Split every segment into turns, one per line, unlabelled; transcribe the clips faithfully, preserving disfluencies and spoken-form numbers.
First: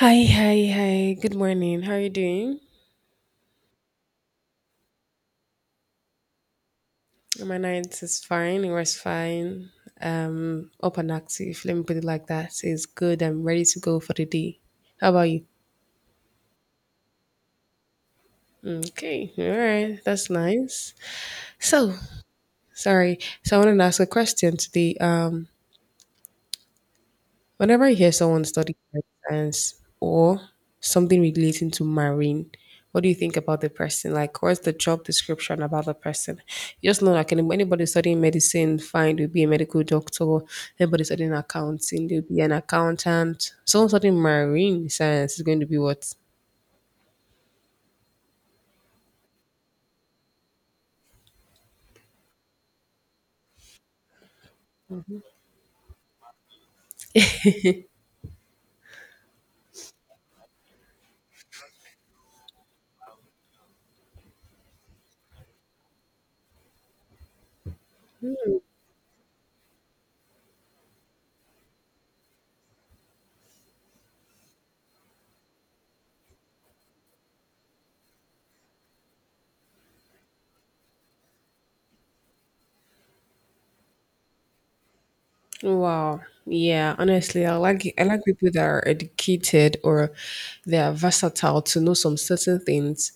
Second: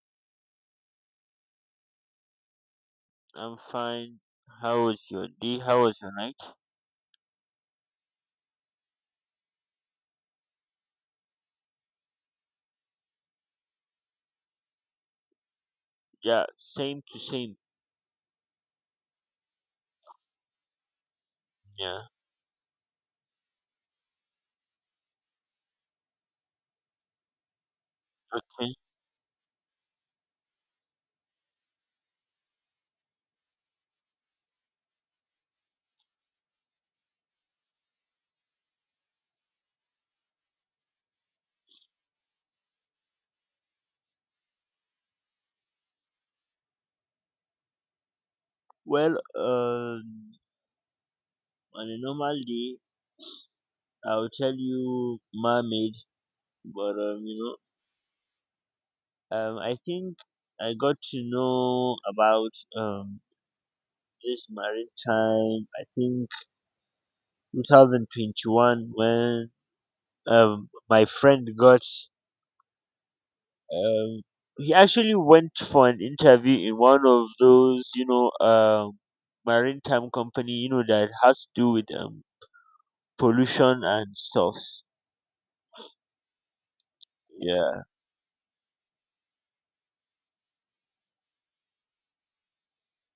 Hi, hi, hi. Good morning. How are you doing?
I'm fine. How was your day? How was your night?
My night is fine. It was fine. Um, up and active. Let me put it like that. So it's good. I'm ready to go for the day. How about you?
Yeah, same to same.
Okay. All right. That's nice. So,
Yeah.
sorry. So I wanted to ask a question today. Um, Whenever I hear someone
Okay.
studying earth science or something relating to marine, what do you think about the person? Like, what's the job description about the person? Just know, like, any- anybody studying medicine, fine, they'll be a medical doctor. Anybody studying accounting, they'll be an accountant. Someone studying marine science is going to be what?
Well, um, on a normal day, I'll tell you mermaid, but um, you know, um, I think I got to know about um this maritime. I think twenty twenty-one when um my friend got Um, he actually went for an interview in one of those, you know, um, maritime company, you know, that has to do with um, pollution and stuff.
Wow. Yeah, honestly, I
Yeah,
like I like people that are educated or they are versatile to know some certain things.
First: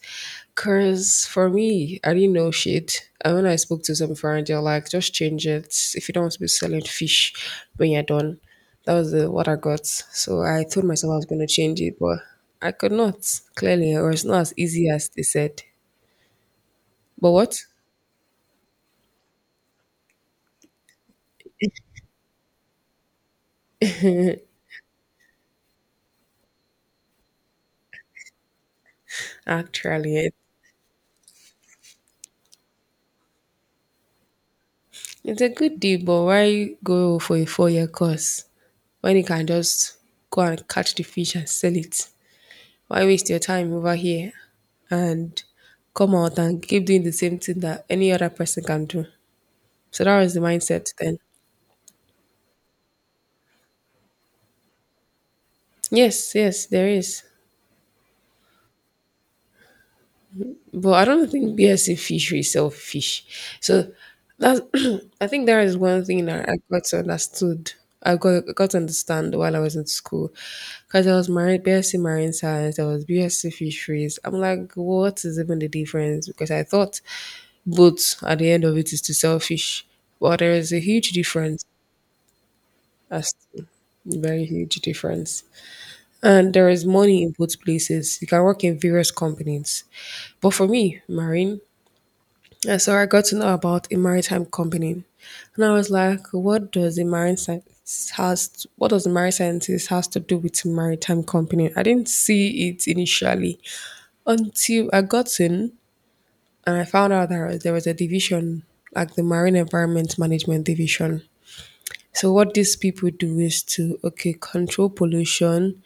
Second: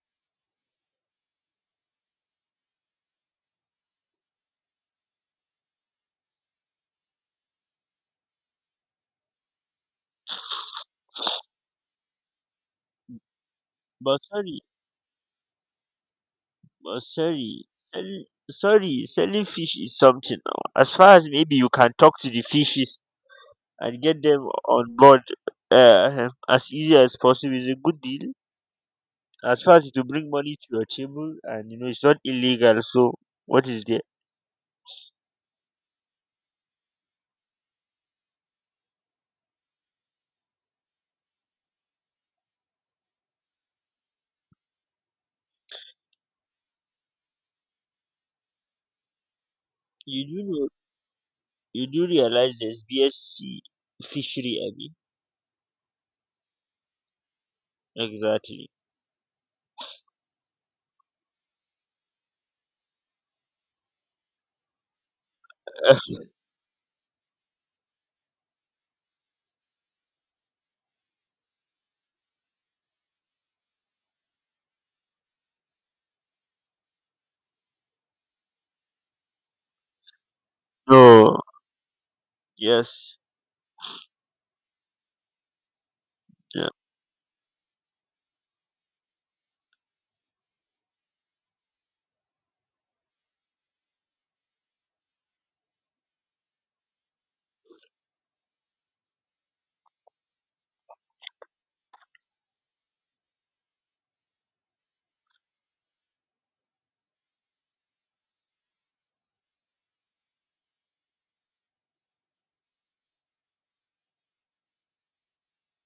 Cause for me, I didn't know shit. And when I spoke to some friend, they're like, just change it. If you don't want to be selling fish when you're done. That was the, what I got. So I told myself I was gonna change it, but I could not, clearly, or
but
it's not as
sorry,
easy as they said.
but
But what?
sorry, sell- sorry, selling fish is something. Now. As far as maybe you can talk to the fishes and get them on board, uh, as easy as possible, is a good deal. As far as to
Actually,
bring
it,
money to your table, and you know it's not illegal. So what is there?
it's a good deal, but why go for a four year course when you can just go and catch the fish and sell it? Why waste your time over here and come out and keep doing the same thing that any other person can do? So that
You
was the
do know
mindset then.
You do realize there's BSc fishery, Abby?
Yes, yes, there is.
Exactly.
But I don't think B S C fishery sell fish. So that's I think there is one thing that I got to understood. I got got to understand while I was in school. Because I was marine BSc marine science, I was BSc fisheries. I'm like, what is even the difference? Because I thought. But at the end of it's too selfish. But there is a huge
No.
difference,
Yes.
as very huge difference. And there
Yeah.
is money in both places. You can work in various companies. But for me, marine, and so I got to know about a maritime company, and I was like, what does a marine science has? What does a marine scientist has to do with a maritime company? I didn't see it initially until I got in and I found out that there was a division like the marine environment management division. So what these people do is to, okay, control pollution,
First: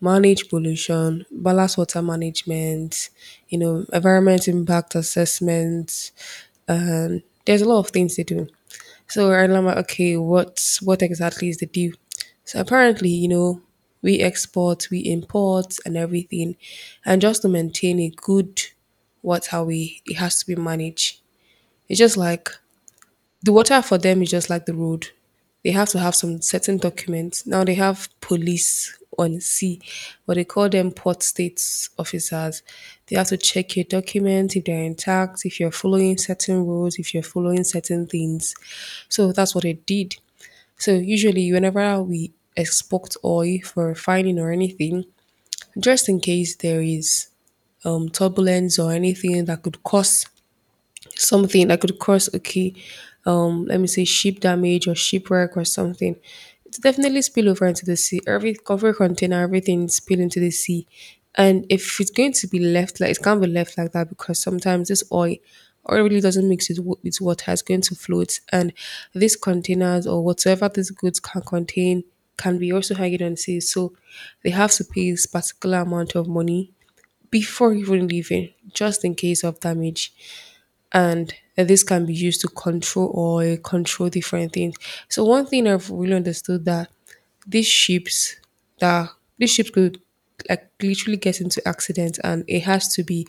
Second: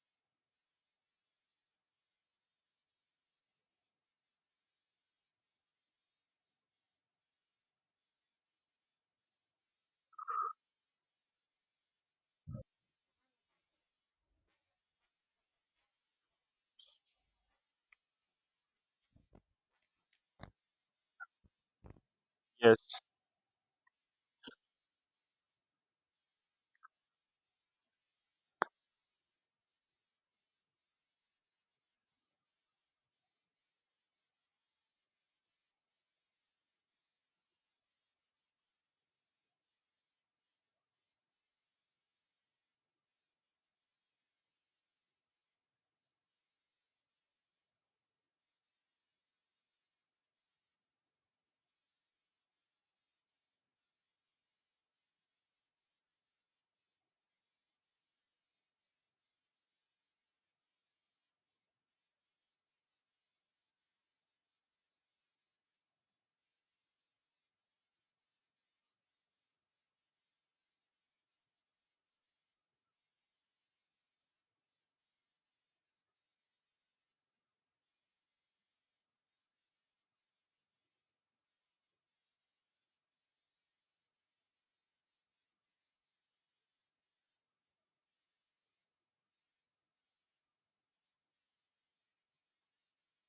manage pollution, balance water management, you know, environment impact assessments. Um, there's a lot of things they do. So I'm like, okay, what what exactly is the deal? So apparently, you know, we export, we import, and everything, and just to maintain a good water we it has to be managed. It's just like
Yes.
the water for them is just like the road. They have to have some certain documents. Now they have police on sea, or they call them port states officers. They have to check your documents, if they're intact, if you're following certain rules, if you're following certain things. So that's what it did. So usually whenever we export oil for refining or anything, just in case there is um, turbulence or anything that could cause something that could cause, okay, um let me say ship damage or shipwreck or something, it's definitely spill over into the sea, every cover container, everything spill into the sea. And if it's going to be left, like, it can't be left like that because sometimes this oil oil really doesn't mix with, wa- with water. It's going to float, and these containers or whatsoever these goods can contain can be also hanging on the sea. So they have to pay this particular amount of money before even leaving, just in case of damage, and uh, this can be used to control or uh, control different things. So one thing I've really understood that these ships that these ships could like literally get into accidents, and it has to be,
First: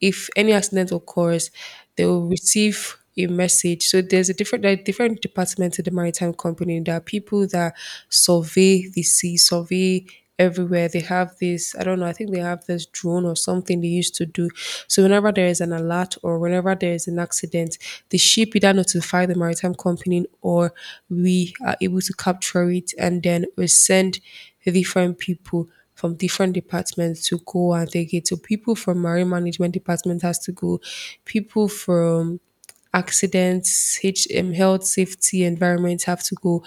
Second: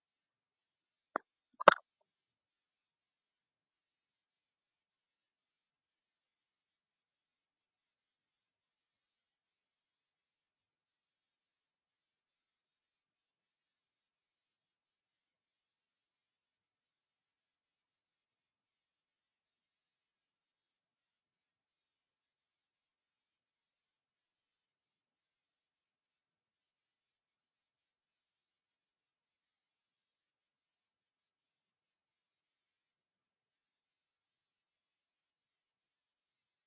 if any accident occurs, they will receive a message. So there's a different there are different departments in the maritime company. There are people that survey the sea, survey everywhere. They have this, I don't know, I think they have this drone or something they used to do. So whenever there is an alert or whenever there is an accident, the ship either notify the maritime company or we are able to capture it, and then we send the different people from different departments to go and take it. So people from marine management department has to go, people from accidents, H M, health, safety, environment have to go.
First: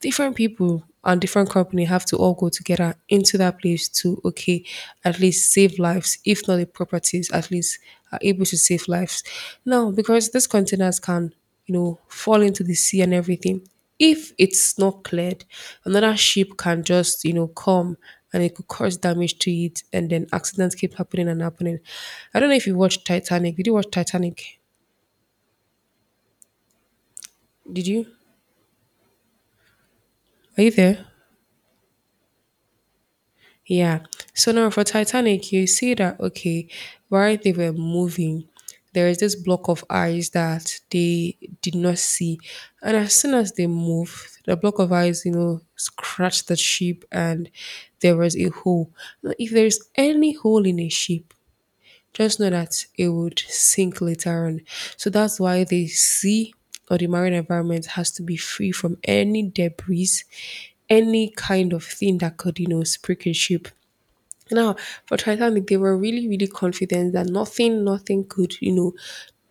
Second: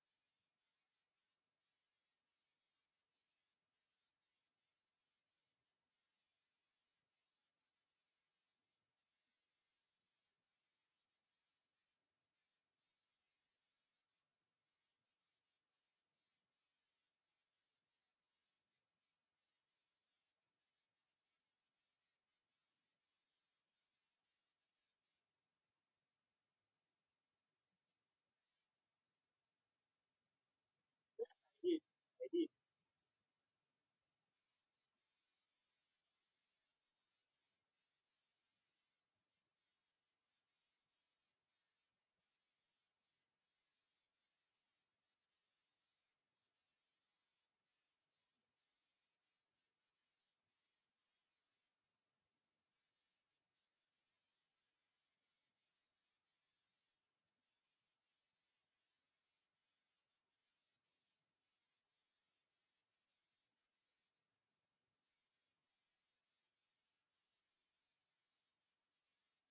Different people and different company have to all go together into that place to, okay, at least save lives, if not the properties, at least are able to save lives. Now, because these containers can, you know, fall into the sea and everything. If it's not cleared, another ship can just, you know, come, and it could cause damage to it, and then accidents keep happening and happening. I don't know if you watched Titanic. Did you watch Titanic? Did you? Are you there?
I did, I did.
Yeah. So now for Titanic, you see that, okay, while they were moving, there is this block of eyes that they did not see, and as soon as they moved, the block of eyes, you know, scratched the ship, and there was a hole. Now, if there is any hole in a ship, just know that it would sink later on. So that's why the sea or the marine environment has to be free from any debris, any kind of thing that could, you know, spreak a ship. Now, for Titanic, they were really, really confident that nothing, nothing could, you know,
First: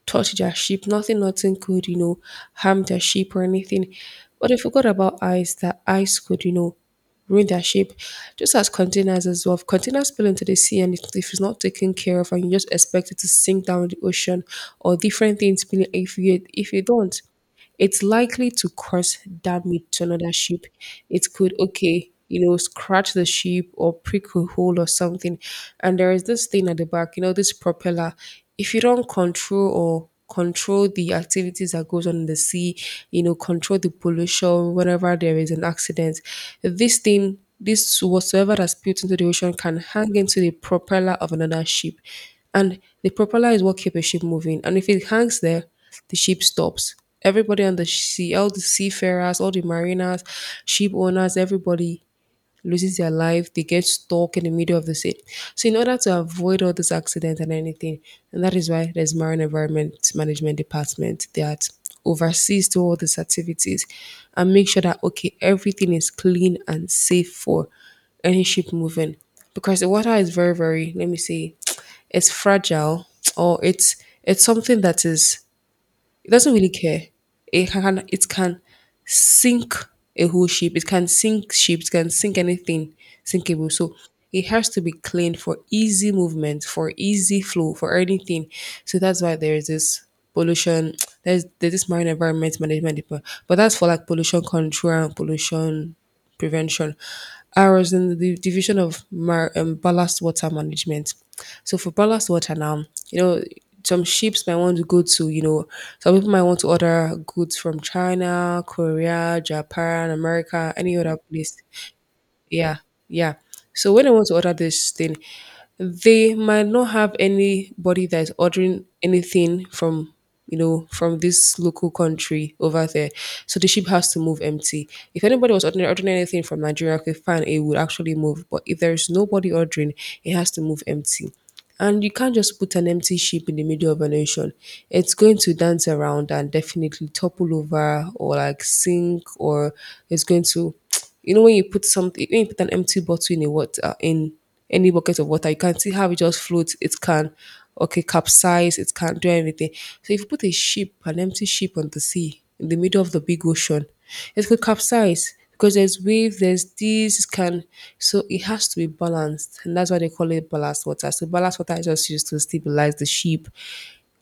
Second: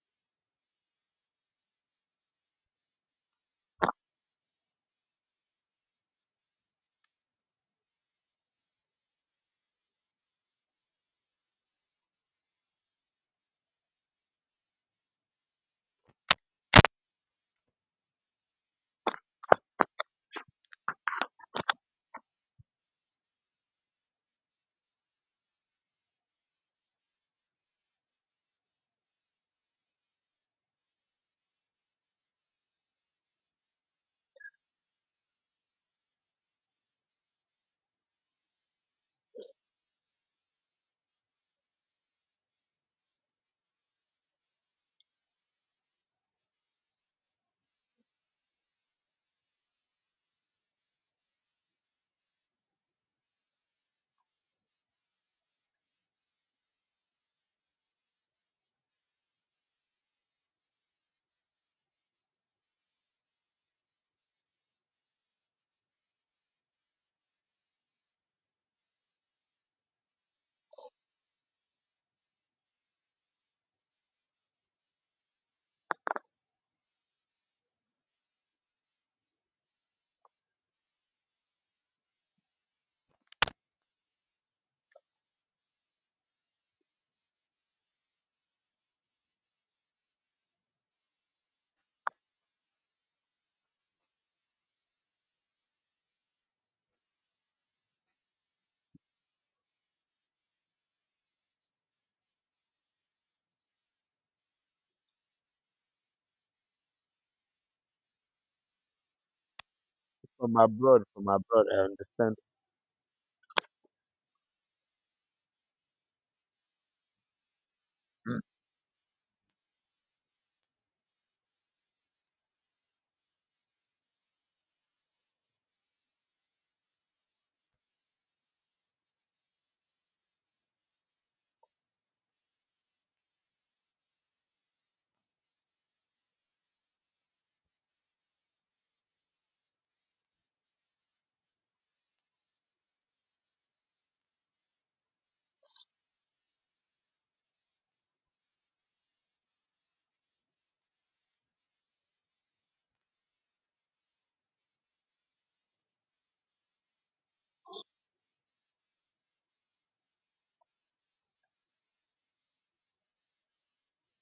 touch their ship. Nothing, nothing could, you know, harm their ship or anything. But they forgot about ice, that ice could, you know, ruin their shape. Just as containers as well. If containers spill into the sea, and it, if it's not taken care of, and you just expect it to sink down in the ocean or different things spilling, if you if you don't, it's likely to cause damage to another ship. It could, okay, you know, scratch the ship or prick a hole or something. And there is this thing at the back, you know, this propeller. If you don't control or control the activities that goes on in the sea, you know, control the pollution whenever there is an accident, this thing, this whatsoever that's built into the ocean can hang into the propeller of another ship. And the propeller is what keeps a ship moving. And if it hangs there, the ship stops, everybody on the sea, all the seafarers, all the mariners, ship owners, everybody loses their life. They get stuck in the middle of the sea. So in order to avoid all this accident and anything, and that is why there's Marine Environment Management Department that oversees to all these activities and make sure that, okay, everything is clean and safe for any ship moving, because the water is very very, let me see, it's fragile, or it's it's something that is, it doesn't really care. It can it can sink a whole ship. It can sink ships. It can sink anything sinkable. So it has to be clean for easy movement, for easy flow, for anything. So that's why there is this pollution. There's, there's this marine environment management department, but that's for like pollution control and pollution prevention. I was in the division of mar- um, ballast water management. So for ballast water now, you know, some ships might want to go to, you know, some people might want to order goods from China, Korea, Japan,
From
America, any
abroad,
other
from
place.
abroad, I understand.
Yeah, yeah. So when I want to order this thing, they might not have anybody that is
Mm.
ordering anything from you know from this local country over there. So the ship has to move empty. If anybody was ordering, ordering anything from Nigeria, okay, fine, it would actually move. But if there is nobody ordering, it has to move empty. And you can't just put an empty ship in the middle of an ocean. It's going to dance around and definitely topple over or like sink, or it's going to you know, when you put something when you put an empty bottle in a water, in any bucket of water, you can see how it just floats. It can, okay, capsize, it can't do anything. So if you put a ship, an empty ship on the sea, in the middle of the big ocean, it could capsize because there's wave, there's this can, so it has to be balanced, and that's why they call it ballast water. So ballast water is just used to stabilize the ship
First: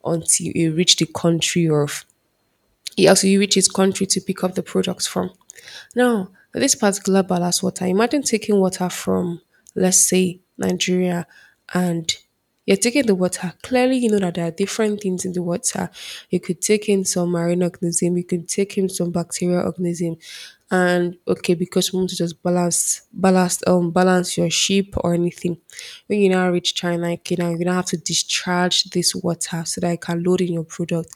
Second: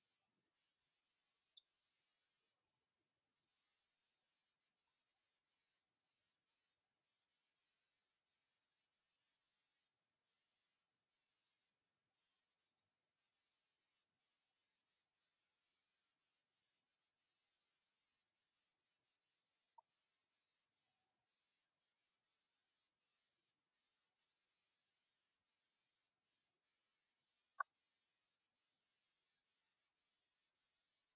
until it reach the country or he also you reach his country to pick up the products from. Now, this particular ballast water, imagine taking water from, let's say, Nigeria, and you're taking the water. Clearly, you know that there are different things in the water. You could take in some marine organism, you could take in some bacterial organism, and okay, because we want to just balance, balance, um, balance your sheep or anything. When you now reach China, okay, now you're gonna have to discharge this water so that it can load in your product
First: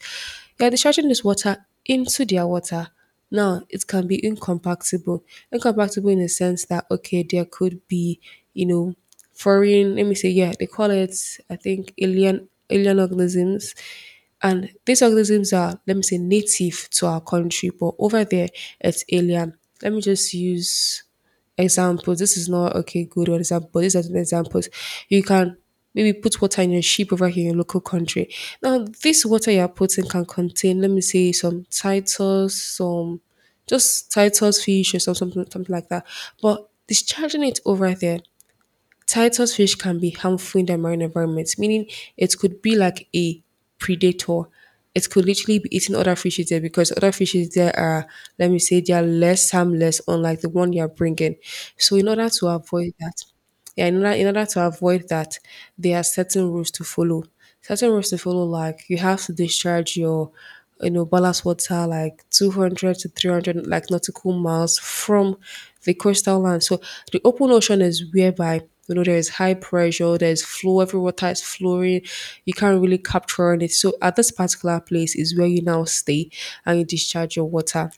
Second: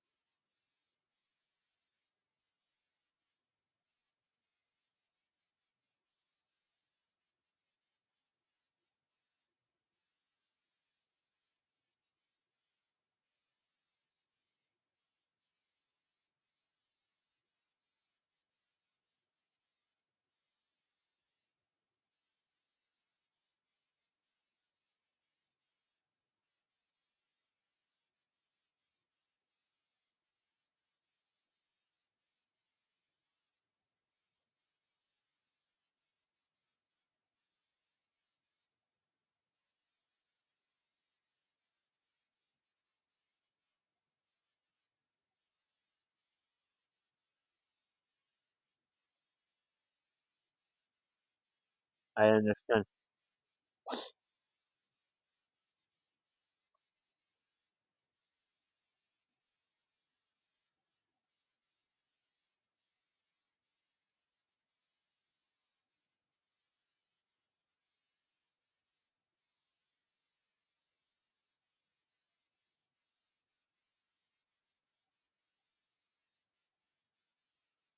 you're discharging this water into their water. Now, it can be incompatible. Incompatible in the sense that, okay, there could be, you know, foreign, let me say, yeah, they call it, I think, alien alien organisms. And these organisms are, let me say, native to our country, but over there it's alien. Let me just use examples. This is not okay, good or example. These are the examples. You can maybe put water in your sheep over here in your local country. Now, this water you're putting can contain, let me say, some titles, some just titles fish or some- something something like that. But discharging it over there Titus fish can be harmful in the marine environment, meaning it could be like a predator. It could literally be eating other fishes there because other fishes there are, let me say, they are less harmless, unlike the one you are bringing. So, in
I
order to
understand.
avoid that, yeah, in order, in order to avoid that, there are certain rules to follow certain rules to follow like you have to discharge your you know ballast water like two hundred to three hundred, like, nautical miles from the coastal land. So the open ocean is whereby you know there is high pressure, there's flow, every water is flowing. You can't really capture on it. So at this particular place is where you now stay and you discharge your water,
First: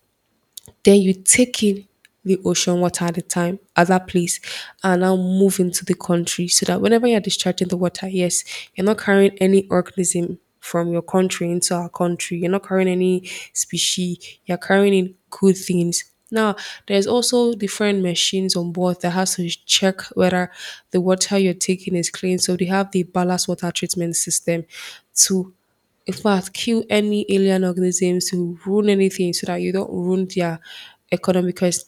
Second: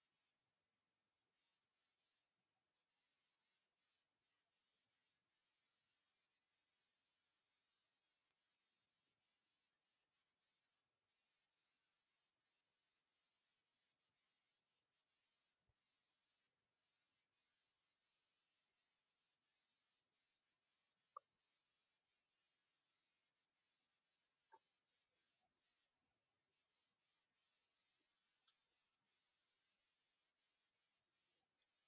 then you take in the ocean water at a time at that place and now move into the country, so that whenever you're discharging the water, yes, you're not carrying any organism from your country into our country. You're not carrying any species. You're carrying in good things. Now, there's also different machines on board that has to check whether the water you're taking is clean. So they have the ballast water treatment system to, in fact, kill any alien organisms who ruin anything so that you don't ruin their economy, because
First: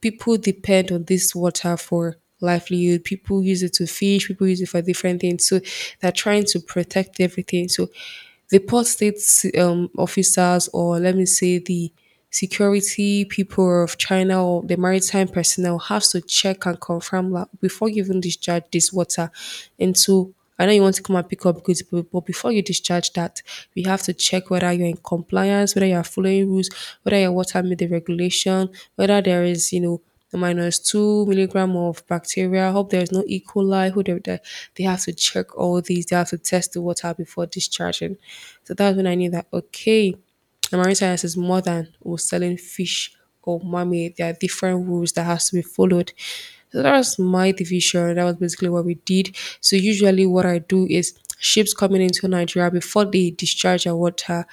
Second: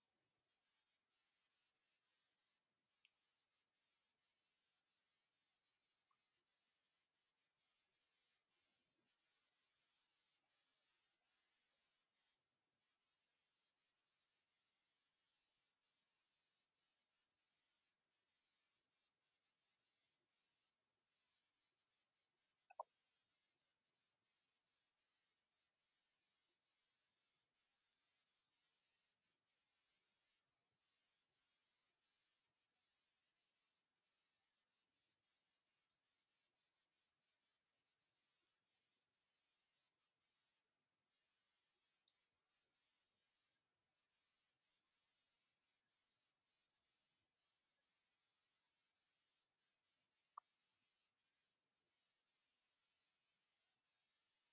people depend on this water for livelihood. People use it to fish, people use it for different things. So they're trying to protect everything. So the Port State um, officers, or let me say the security people of China or the maritime personnel, have to check and confirm, like, before giving discharge this water into, I know you want to come and pick up goods, but but before you discharge that, we have to check whether you're in compliance, whether you're following rules, whether your water meet the regulation, whether there is, you know, minus two milligram of bacteria. Hope there's no E. coli. Who they, they they have to check all these. They have to test the water before discharging. So that's when I knew that, okay, and marine science is more than or selling fish or mermaid. There are different rules that has to be followed. So that was my division. That was basically what we did. So usually what I do is ships coming into Nigeria before they discharge our water.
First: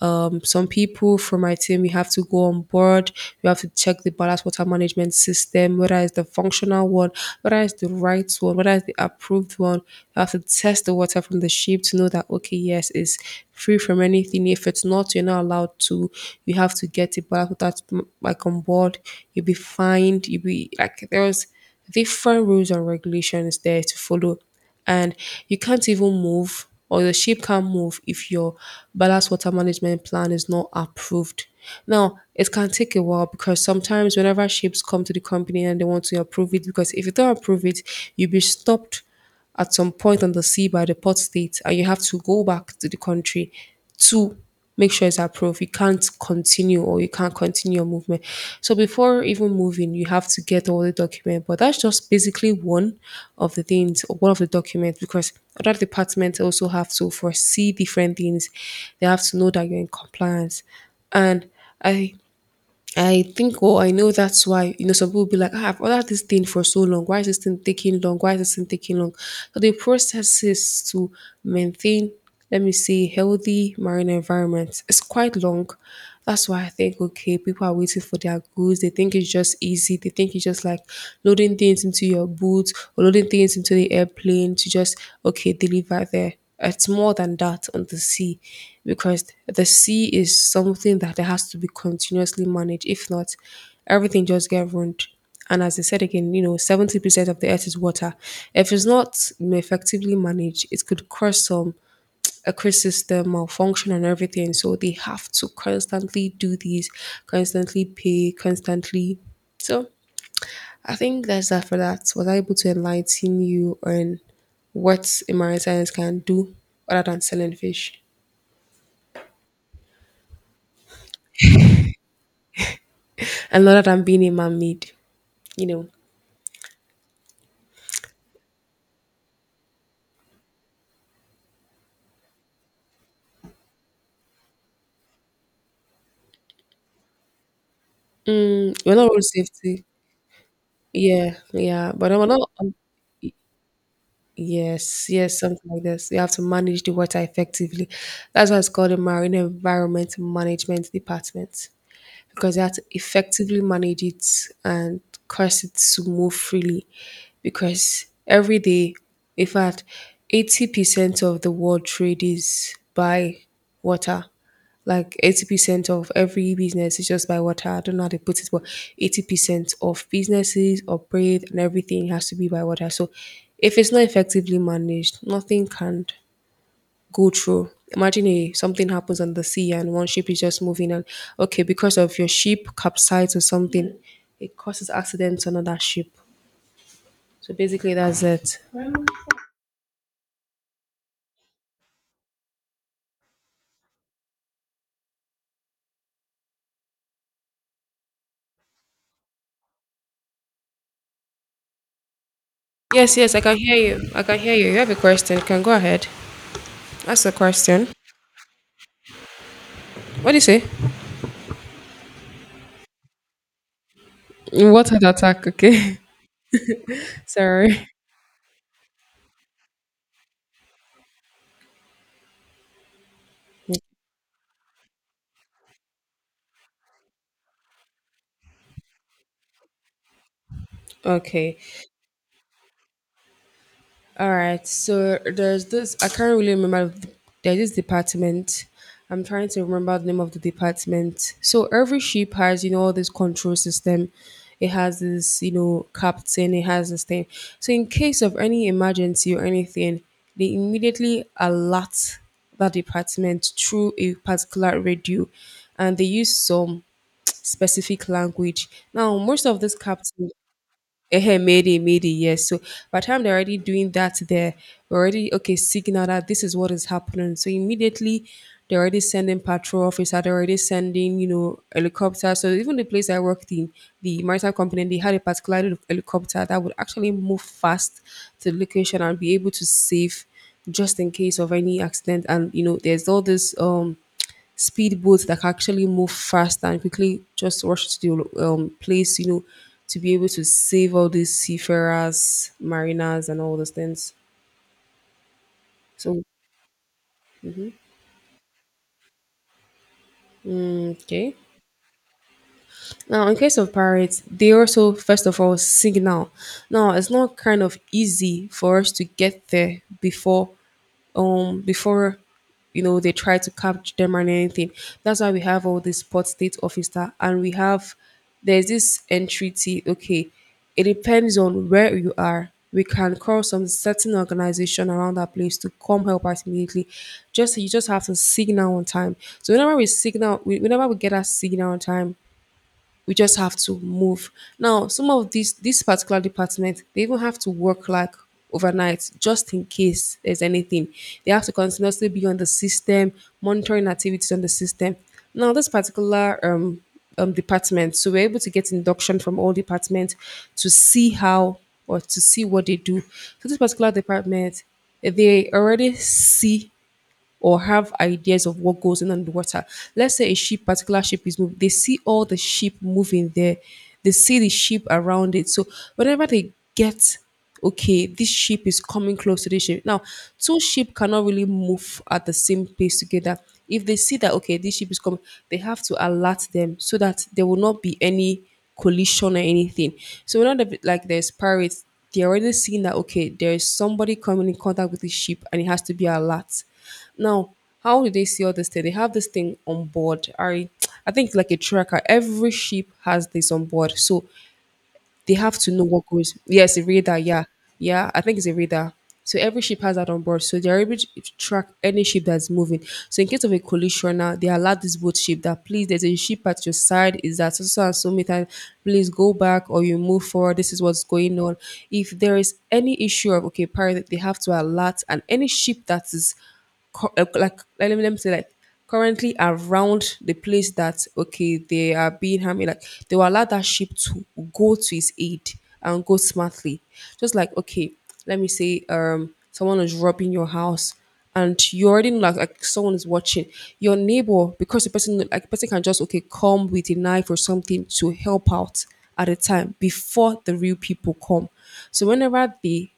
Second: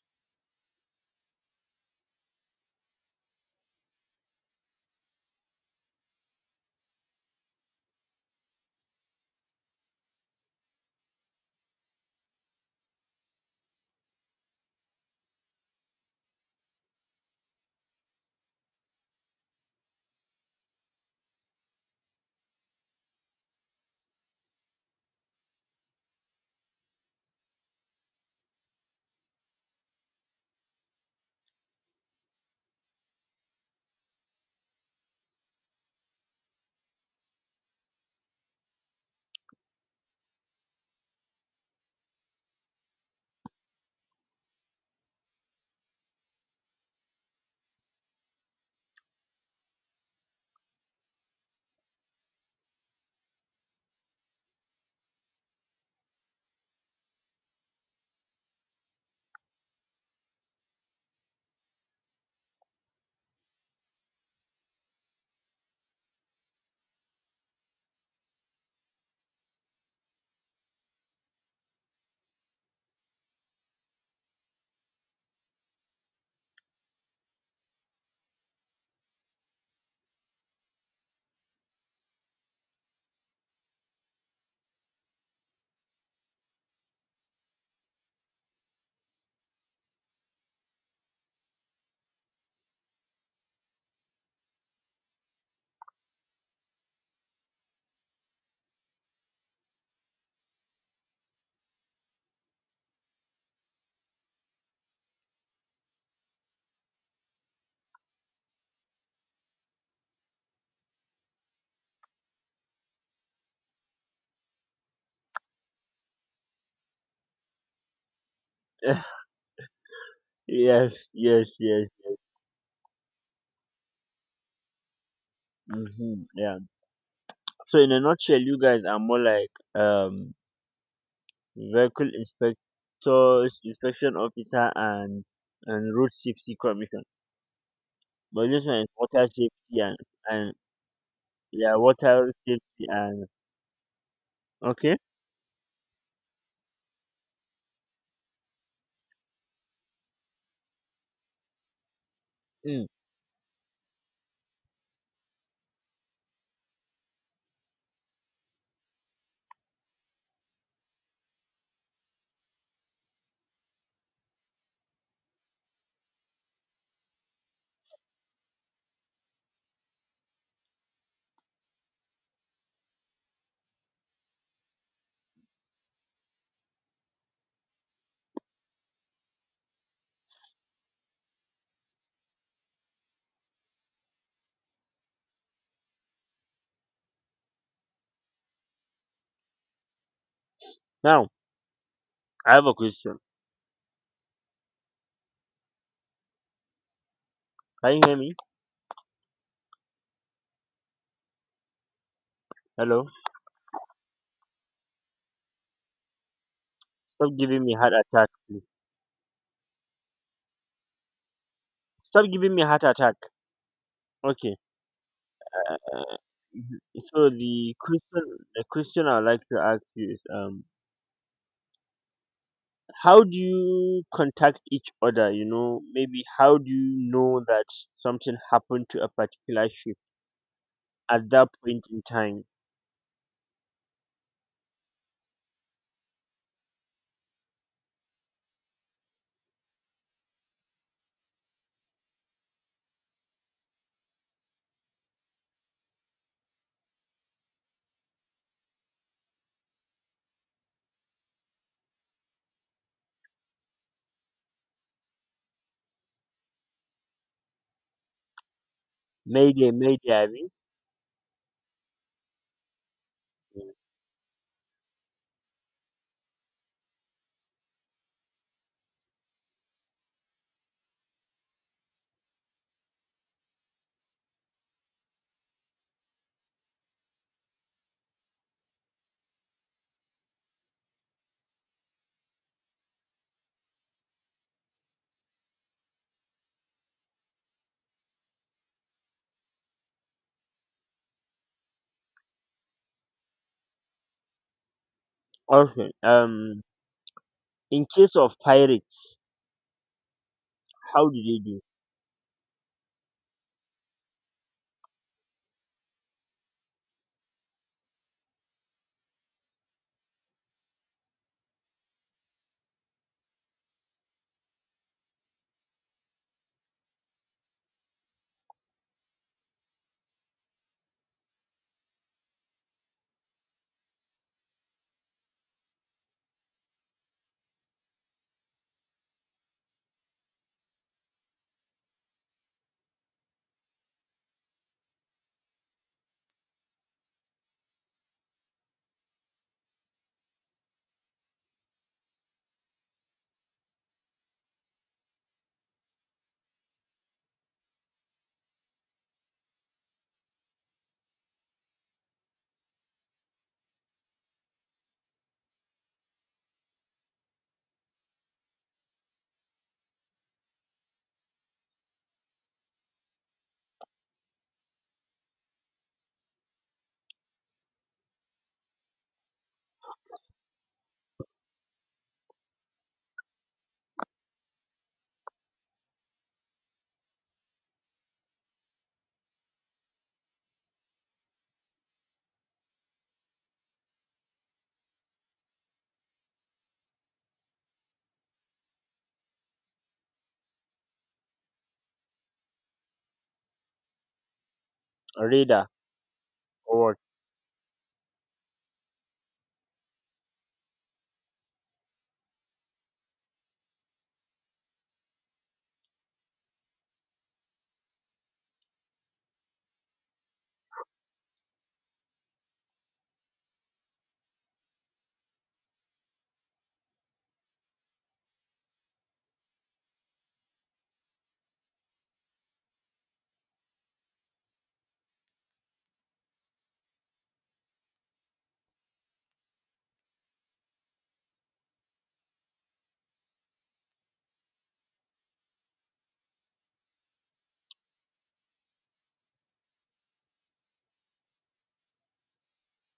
Um, some people from my team, you have to go on board. You have to check the ballast water management system, whether it's the functional one, whether it's the right one, whether it's the approved one. You have to test the water character from the shape to know that, okay, yes, it's free from anything. If it's not, you're not allowed to. You have to get it back without mm, like on board. You'll be fined. You'll be like there's different rules and regulations there to follow, and you can't even move, or the ship can't move if your ballast water management plan is not approved. Now, it can take a while because sometimes whenever ships come to the company and they want to approve it, because if you don't approve it, you'll be stopped at some point on the sea by the port state and you have to go back to the country to make sure it's approved. You can't continue or you can't continue your movement. So before even moving, you have to get all the document. But that's just basically one of the things or one of the documents because other departments also have to foresee different things. They have to know that you're in compliance. And I I think, oh, I know that's why, you know, some people be like, ah, I've ordered this thing for so long. Why is this thing taking long? Why is this thing taking long? So the process is to maintain, let me say, healthy marine environment. It's quite long. That's why I think, okay, people are waiting for their goods. They think it's just easy. They think it's just like loading things into your boots or loading things into the airplane to just, okay, deliver there. It's more than that on the sea because the sea is something that has to be continuously managed. If not, everything just get ruined. And as I said again, you know, seventy percent of the earth is water. If it's not you know, effectively managed, it could cause some a crisis system malfunction and everything. So they have to constantly do these, constantly pay, constantly. So I think that's that for that. Was I able to enlighten you on what a marine science can do other than selling fish
Yes, yes, yes.
and other than being a man made? You know,
Hmm. Yeah. So in a nutshell, you guys are more like um vehicle inspectors, inspection officer, and and road safety commission. But this
mm,
one is
we're not road
water safety
safety.
and and
Yeah,
yeah,
yeah, but we're
water
not. um,
safety and, okay.
Yes, yes, something like this. You have to manage the water effectively. That's why it's called the Marine Environment Management Department, because they had to
Mm.
effectively manage it and cause it to move freely. Because every day, in fact, eighty percent of the world trade is by water. Like eighty percent of every business is just by water. I don't know how they put it, but eighty percent of businesses operate and everything has to be by water. So if it's not effectively managed, nothing can go through. Imagine a something happens on the sea and one ship is just moving and, okay, because of your ship capsize or something, it causes accidents on another ship. So basically that's it.
Now I have a question. Can you hear me? Hello?
Yes, yes, I can hear you. I can hear you. You have a question. You can go ahead. Ask the
Stop giving me
question.
heart attack, please.
What do you say?
Stop giving me heart attack. Okay.
What had attack, okay.
Uh, so the
Sorry.
question the question I'd like to ask you is, um how do you contact each other, you know? Maybe how do you know that something happened to a particular ship at that
Okay.
point in time?
All right, so there's this. I can't really remember. the- There's this department. I'm trying to remember the name of the department. So every ship has, you know, all this control system. It has this, you know, captain. It has this thing. So in case of any emergency or anything, they immediately alert that department through a particular radio, and they use some specific language. Now, most of
Mayday,
this
mayday, I
captain,
mean.
eh, Mayday, Mayday, yes. So by the time they're already
Mm.
doing that, there we are already, okay, signal that this is what is happening. So immediately they're already sending patrol officer, they're already sending, you know, helicopter. So even the place I worked in, the maritime company, they had a particular heli- helicopter that would actually move fast to the location and be able to save just in case of any accident. And you know, there's all this um speedboats that can actually move fast and quickly just rush to the um, place, you know, to be able to save all these seafarers, mariners, and all those things.
Okay.
So,
Um in case of pirates,
mm,
how do
okay.
they do?
Now, in case of pirates, they also, first of all, signal. Now, it's not kind of easy for us to get there before, um, before, you know, they try to capture them and anything. That's why we have all these port state officer, and we have there's this entreaty. Okay, it depends on where you are. We can call some certain organization around that place to come help us immediately. Just you just have to signal on time. So whenever we signal, we, whenever we get a signal on time, we just have to move. Now, some of these this particular department, they even have to work like overnight just in case there's anything. They have to continuously be on the system, monitoring activities on the system. Now, this particular um, um, department, so we're able to get induction from all departments to see how or to see what they do. So this particular department, they already see or have ideas of what goes in underwater. Let's say a ship, particular ship is moving, they see all the ship moving there, they see the ship around it. So whenever they get, okay, this ship is coming close to this ship. Now, two ship cannot really move at the same pace together. If they see that, okay, this ship is coming, they have to alert them so that there will not be any collision or anything. So we're not a bit like there's pirates, they're already seeing that, okay, there is somebody coming in contact with this ship and it has to be alert. Now, how do they see all this thing? They have this thing on board. I I think it's like a tracker. Every ship has this on board. So they have
Radar
to know what goes. Yes, a
or
radar. Yeah, yeah. I think it's a radar. So every ship has that on board, so they're able to track any ship that's moving. So in case of a collision, now they alert this boat ship that please, there's a ship at your side. Is that so so and so meter? Please go back or you move forward. This is what's going on. If there is any issue of okay pirate, they have to alert, and any ship that is co- uh, like let me, let me say like currently around the place that okay they are being harmed, like they will allow that sheep to go to his aid and go smartly, just like okay let me say um someone is robbing your house and you already know, like, like someone is watching your neighbor because the person, like person can just okay come with a knife or something to help out at a time before the real people come. So whenever they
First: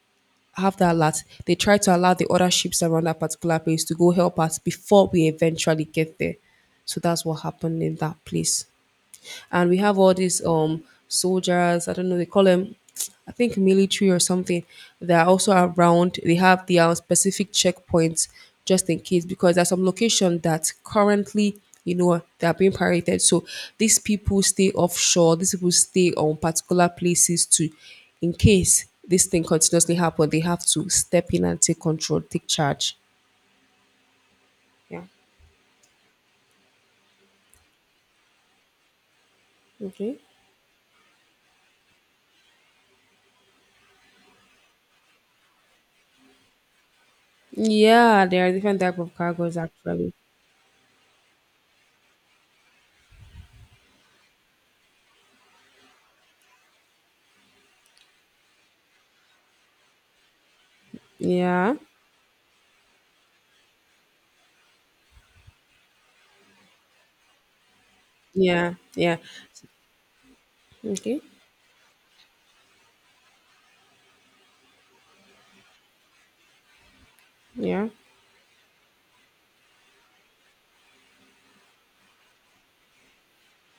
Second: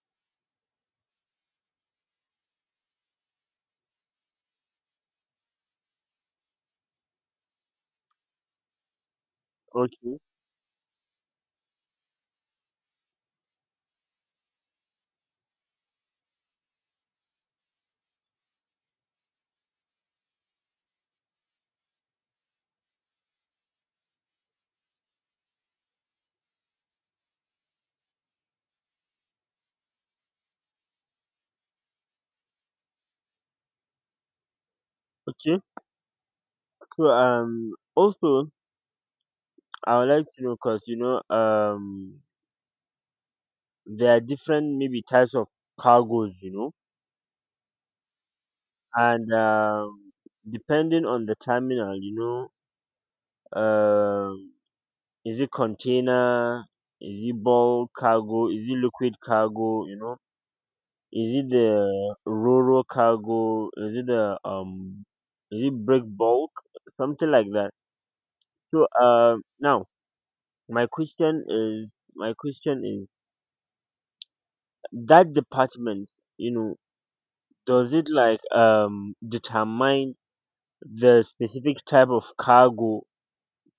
have that lat, they try to allow the other ships around that particular place to go help us before we eventually get there. So that's what happened in that place, and we
what?
have all
Okay.
these um soldiers, I don't know they call them. I think military or something, they're also around. They have their own specific checkpoints, just in case, because there's some location that currently, you know, they are being pirated. So these people stay offshore, these people stay on particular places to, in case this thing continuously happen, they have to step in and take control, take charge. Yeah.
Okay. So, um also, I would
Okay.
like to know because, you know um there are different maybe types of cargoes, you know,
Yeah, there are different type of
and,
cargoes
um
actually.
depending on the terminal, you know, um is it container, is it bulk cargo, is it liquid cargo, you know, is it the
Yeah.
rural cargo, is it the um is it brick bulk, something like that.
Yeah,
So,
yeah.
um now, my
Okay.
question is my question is that department, you know,
Yeah.
does it like, um determine the specific type of cargo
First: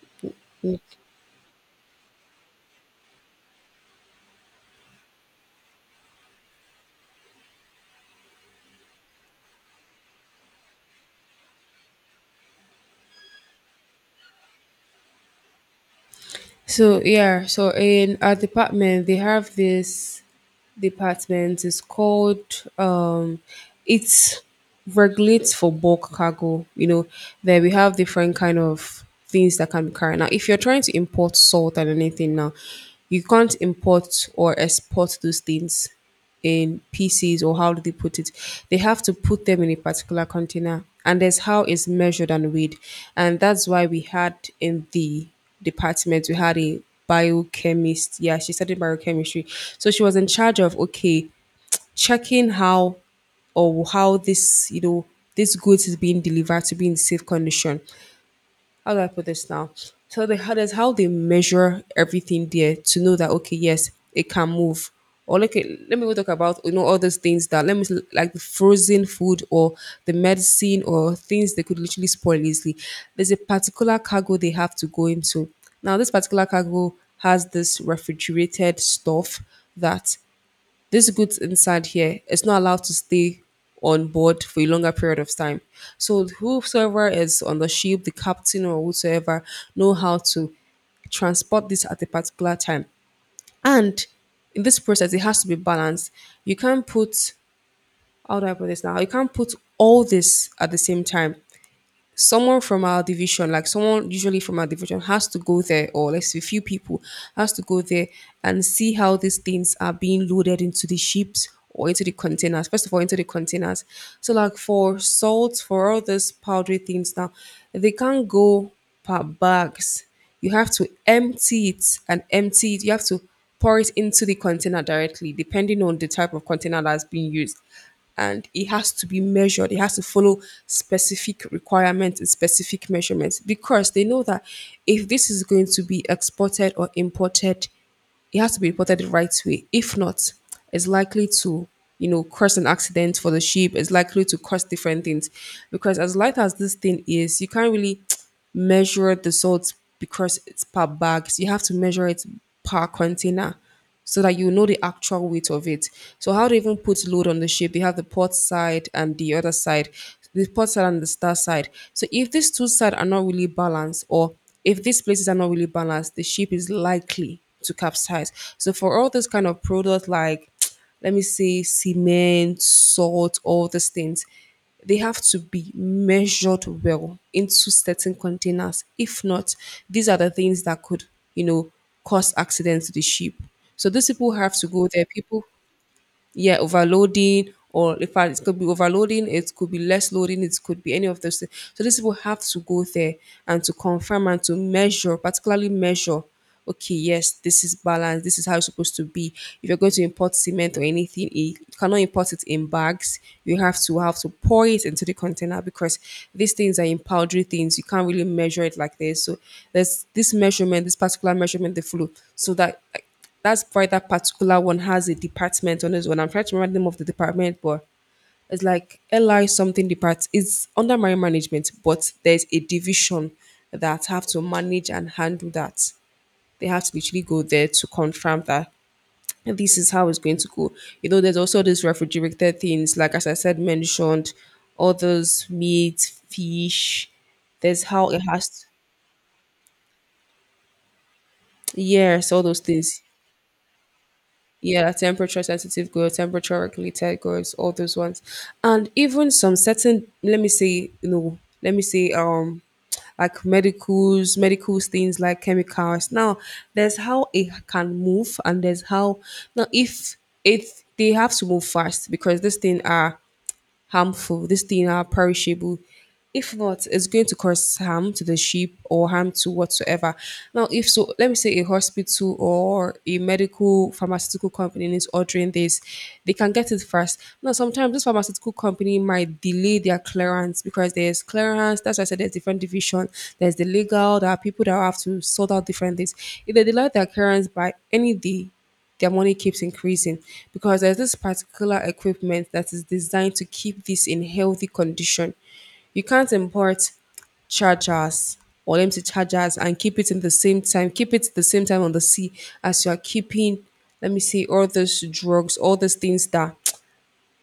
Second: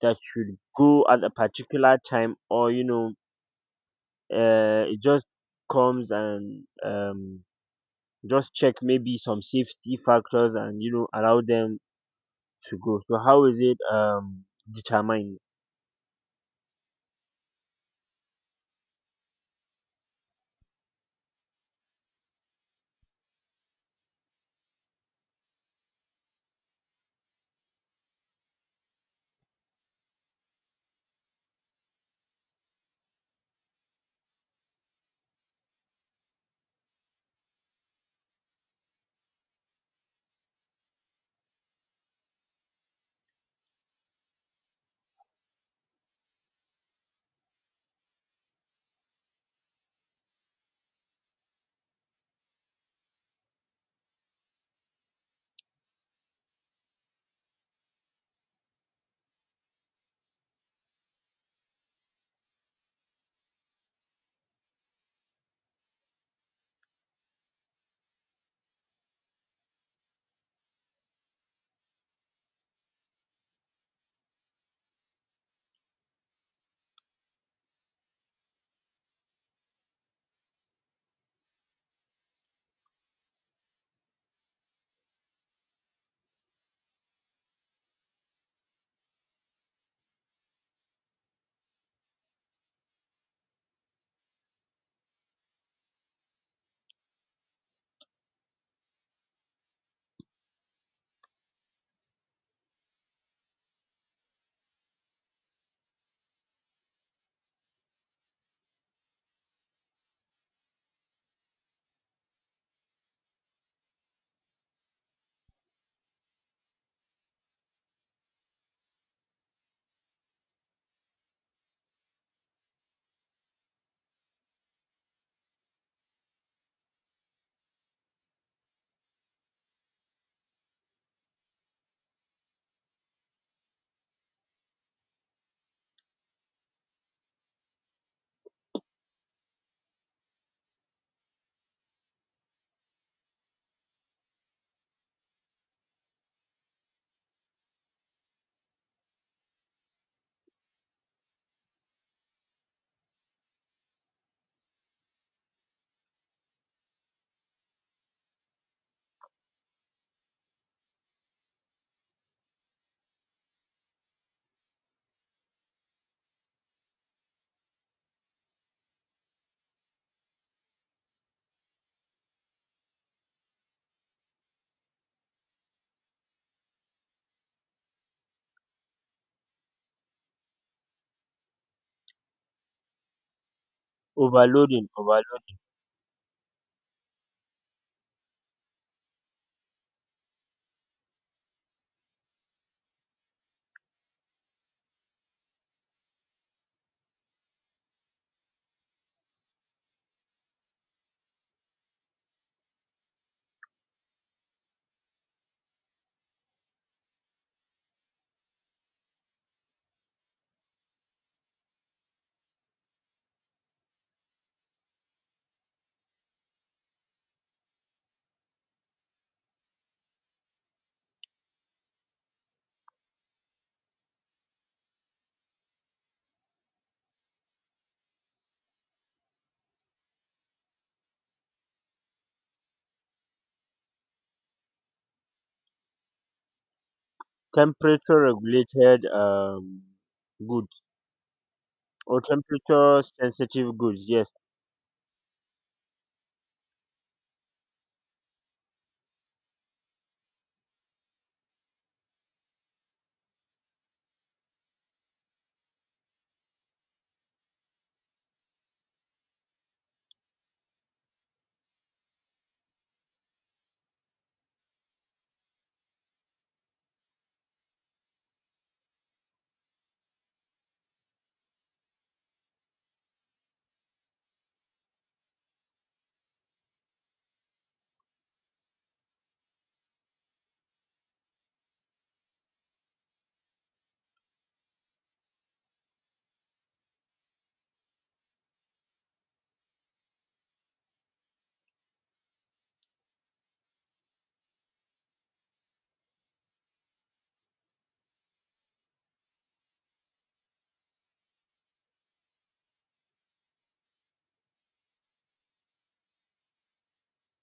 that should
Mm.
go at a particular time, or you know uh, it just comes and, um just check maybe some safety factors and, you know allow them to go? So how is it um determined?
So yeah, so in our department they have this department. It's called um it's regulates for bulk cargo. You know, there we have different kind of things that can be carried. Now if you're trying to import salt and anything now, you can't import or export those things in pieces or how do they put it, they have to put them in a particular container, and there's how it's measured and weighed. And that's why we had in the department we had a biochemist. Yeah, she studied biochemistry, so she was in charge of okay checking how, or how this, you know, this goods is being delivered to be in safe condition. How do I put this now? So they, how does, how they measure everything there to know that okay, yes, it can move. Or look at, let me go talk about, you know, all those things that, let me, like the frozen food or the medicine, or things they could literally spoil easily. There's a particular cargo they have to go into. Now this particular cargo has this refrigerated stuff that, this goods inside here is not allowed to stay on board for a longer period of time. So whosoever is on the ship, the captain or whosoever, know how to transport this at a particular time. And in this process, it has to be balanced. You can't put, how do I put this now? You can't put all this at the same time. Someone from our division, like someone usually from our division, has to go there, or let's say few people has to go there and see how these things are being loaded into the ships or into the containers. First of all, into the containers. So like for salt, for all these powdery things now, they can't go per bags. You have to empty it and empty it. You have to pour it into the container directly, depending on the type of container that's being used. And it has to be measured. It has to follow specific requirements and specific measurements, because they know that if this is going to be exported or imported, it has to be reported the right way. If not, it's likely to, you know, cause an accident for the sheep. It's likely to cause different things. Because as light as this thing is, you can't really measure the salt because it's per bag. So you have to measure it per container, so that you know the actual weight of it. So how they even put load on the ship, they have the port side and the other side, the port side and the star side. So if these two sides are not really balanced, or if these places are not really balanced, the ship is likely to capsize. So for all those kind of products, like let me say cement, salt, all these things, they have to be measured well into certain containers. If not, these are the things that could, you know, cause accidents to the sheep. So these people have to go
overloading
there.
overload
People, yeah, overloading, or in fact, it could be overloading, it could be less loading, it could be any of those things. So these people have to go there and to confirm and to measure, particularly measure. Okay, yes, this is balanced. This is how it's supposed to be. If you're going to import cement or anything, you cannot import it in bags. You have to have to pour it into the container because these things are in powdery things. You can't really measure it like this. So there's this measurement, this particular measurement they follow, so that, that's why that particular one has a department on its own. I'm trying to remember the name of the department, but it's like L I something depart. It's under marine management, but there's a division that have to manage and handle that. They have to literally go there to confirm that this is how it's going to go. You know, there's also these refrigerated things, like as I said mentioned, others meat, fish. There's how
temperature
it has.
regulated, um goods, or
Yes, all those things.
temperature sensitive goods, yes.
Yeah, temperature sensitive girls, temperature regulated girls, all those ones. And even some certain, let me say, you know, let me say um like medicals, medicals things like chemicals. Now there's how it can move and there's how, now if if they have to move fast because this thing are harmful. These things are perishable. If not, it's going to cause harm to the sheep or harm to whatsoever. Now, if so, let me say a hospital or a medical pharmaceutical company is ordering this, they can get it first. Now, sometimes this pharmaceutical company might delay their clearance because there's clearance. That's why I said there's different division. There's the legal. There are people that have to sort out different things. If they delay their clearance by any day, their money keeps increasing because there's this particular equipment that is designed to keep this in healthy condition. You can't import chargers or empty chargers and keep it in the same time, keep it the same time on the sea as you are keeping, let me see, all those drugs, all those things that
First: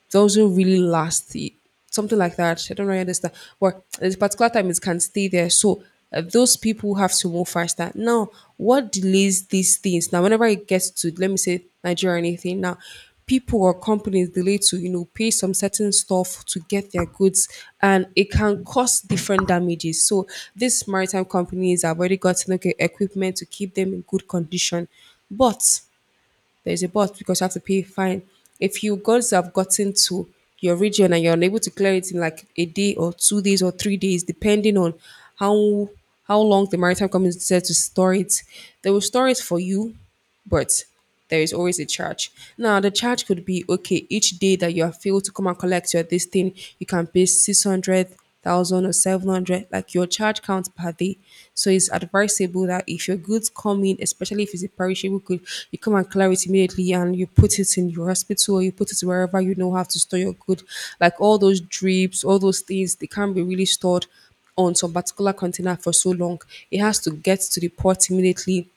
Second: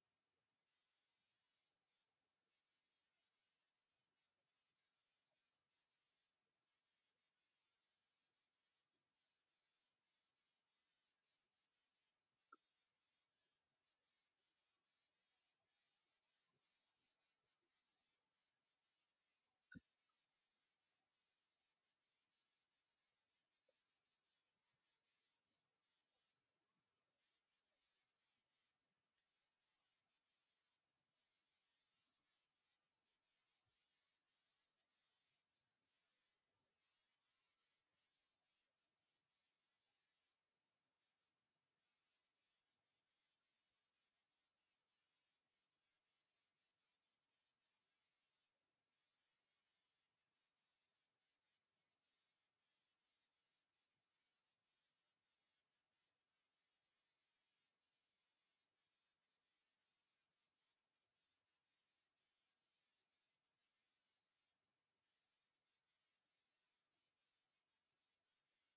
doesn't really last. i- Something like that. I don't really understand. But there's a particular time it can stay there. So uh, those people have to move faster. Now, what delays these things? Now, whenever it gets to, let me say, Nigeria or anything, now people or companies delay to, you know, pay some certain stuff to get their goods, and it can cause different damages. So these maritime companies have already gotten okay, equipment to keep them in good condition. But there's a but, because you have to pay fine. If you guys have gotten to your region and you're unable to clear it in like a day or two days or three days, depending on how how long the maritime community said to store it, they will store it for you, but there is always a charge. Now the charge could be okay, each day that you have failed to come and collect your this thing, you can pay six hundred thousand or seven hundred, like your charge counts per day. So it's advisable that if your goods come in, especially if it's a perishable good, you come and clear it immediately and you put it in your hospital or you put it wherever you know how to store your good. Like all those drips, all those things, they can't be really stored on some particular container for so long. It has to get to the port immediately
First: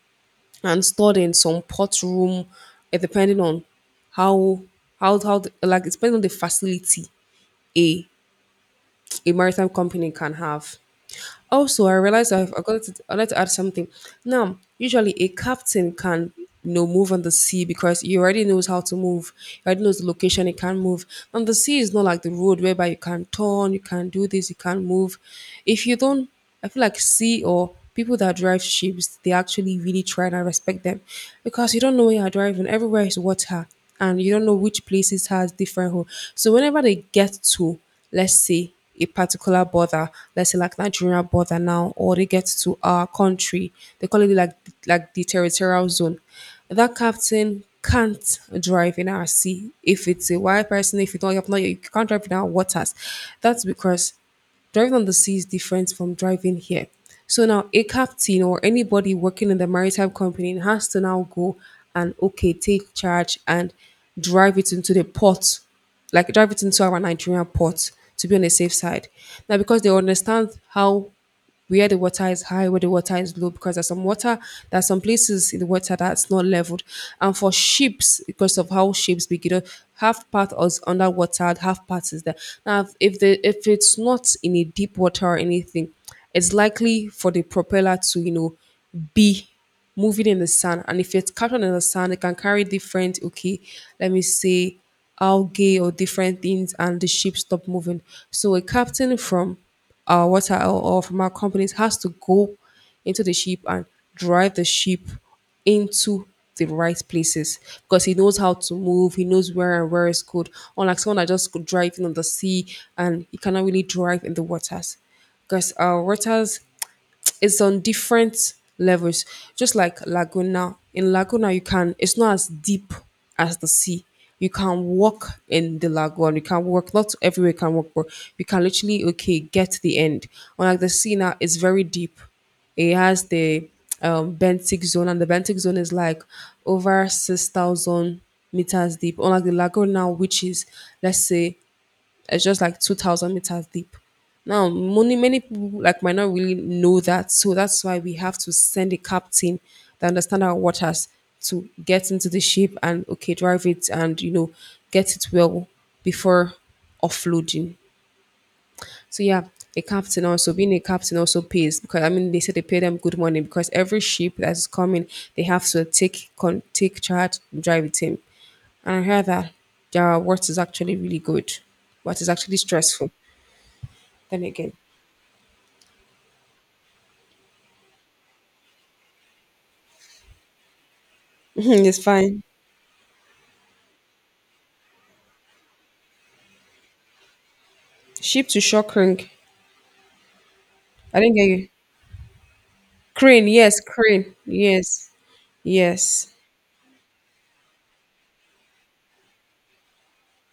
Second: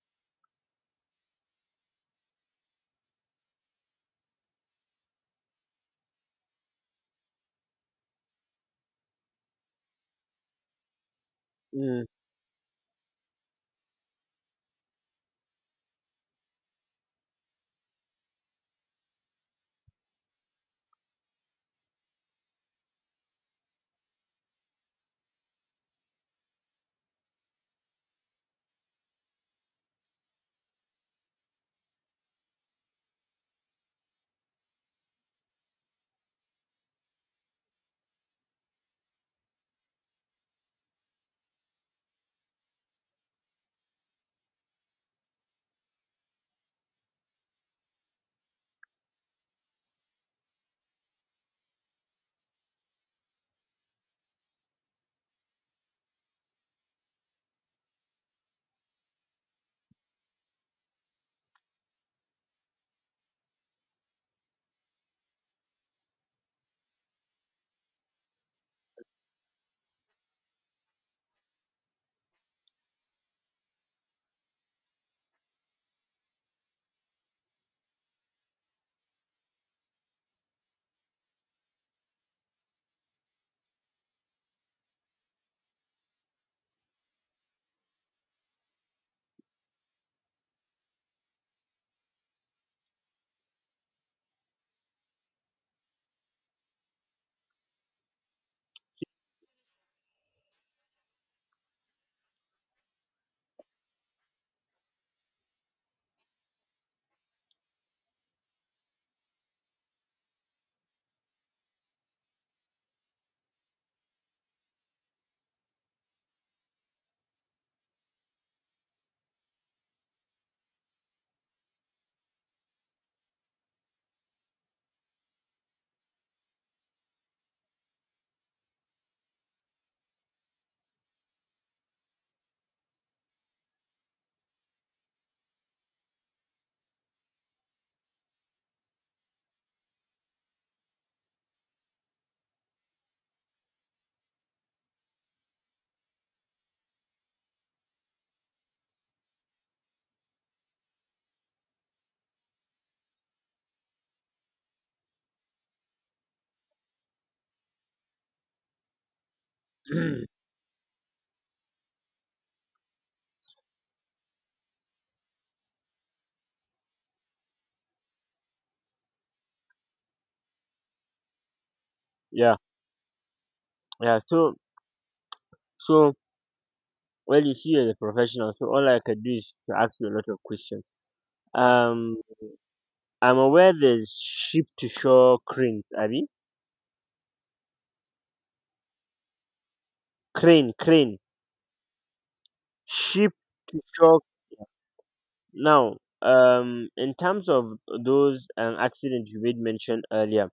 and stored in some port room, eh, depending on how how how the, like it's depending on the facility. A a maritime company can have. Also, I
Mm.
realized I forgot to, I'd like to add something. Now, usually a captain can you know move on the sea because he already knows how to move. He already knows the location he can move. And the sea is not like the road whereby you can turn, you can do this, you can move. If you don't, I feel like sea or people that drive ships, they actually really try and I respect them because you don't know where you're driving. Everywhere is water, and you don't know which places has different hole. So whenever they get to, let's say a particular border, let's say like Nigeria border now, or they get to our country, they call it like like the territorial zone. That captain can't drive in our sea if it's a white person, if you don't, you have not, you can't drive in our waters. That's because driving on the sea is different from driving here. So now a captain or anybody working in the maritime company has to now go and, okay, take charge and drive it into the port, like drive it into our Nigerian port to be on the safe side. Now because they understand how where the water is high, where the water is low, because there's some water, there's some places in the water that's not leveled. And for ships, because of how ships begin, half part is underwater, half part is there. Now, if the if it's not in a deep water or anything, it's likely for the propeller to you know be moving in the sand. And if it's captured in the sand, it can carry different, okay, let me say algae or different things, and the ship stop moving. So a captain from our water or or from our companies has to go into the ship and drive the ship into the right places because he knows how to move, he knows where and where is good. Unlike someone that just could drive in on the sea and he cannot really drive in the waters because our waters it's on different levels. Just like Laguna. In Laguna you can, it's not as deep as the sea. You can walk in the lagoon. You can walk. Not everywhere you can walk, but you can literally, okay, get to the end. Unlike the sea now, it's very deep. It has the um, benthic zone, and the benthic zone is like over six thousand meters deep. Unlike the lagoon now, which is let's say it's just like two thousand meters deep. Now, many, many people like might not really know that. So that's why we have to send a captain that understand our waters to get into the ship and, okay, drive it and, you know, get it well before offloading. So yeah, a captain also being a captain also pays because I mean they said they pay them good money because every ship that is coming they have to take con- take charge and drive it in. And I heard that their work is actually really good, but it's actually
Yeah,
stressful.
yeah,
Then
so,
again,
so well, you see, as a professional, so all I can do is to ask you a lot of questions.
it's
Um,
fine.
I'm aware there's ship to shore cranes, Abby.
Ship to Shockring.
Crane, crane,
I didn't get you.
ship
Crane, yes,
to shore.
crane, yes,
Now,
yes.
um, in terms of those, um, accidents you made mention earlier,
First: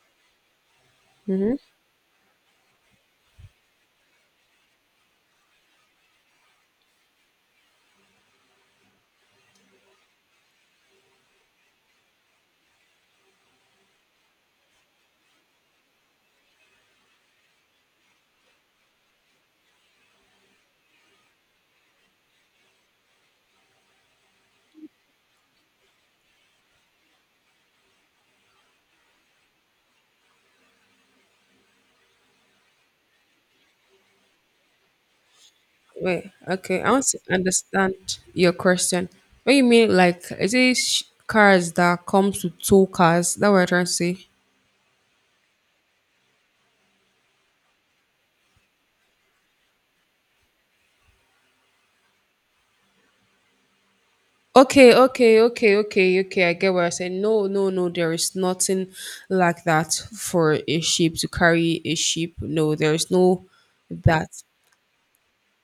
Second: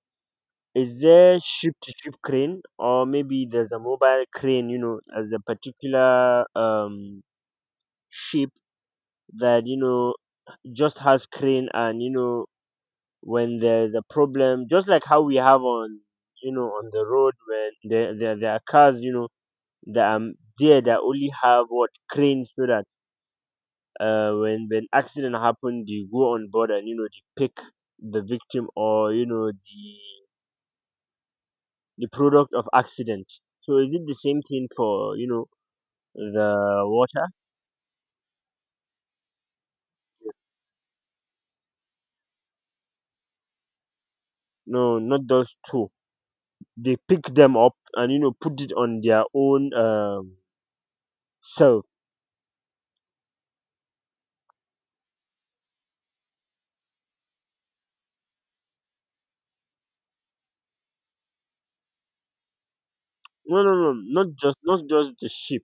is there ship to ship crane, or maybe there's a mobile crane, you know, as a particular um ship, that you know just has crane, and you know when there's a problem, just like how we have on, you know, on the road, when there, there, there are cars, you know, that are there, that only have what cranes, so that, uh, when when accident happen, they go on board, and you know they pick the victim, or you know the the product of accident. So is it the same thing for, you know
Wait, okay.
the
I want to
water?
understand your question. What you mean? Like, is it sh- cars that comes with two cars? That what I'm trying to say.
No, not those two. They pick them up and, you know put it on their own um self.
Okay, okay, okay, okay, okay. I get what I said. No, no, no. There is nothing like that for a ship to carry a ship. No, there is no
No, no, no, not
that.
just not just the ship.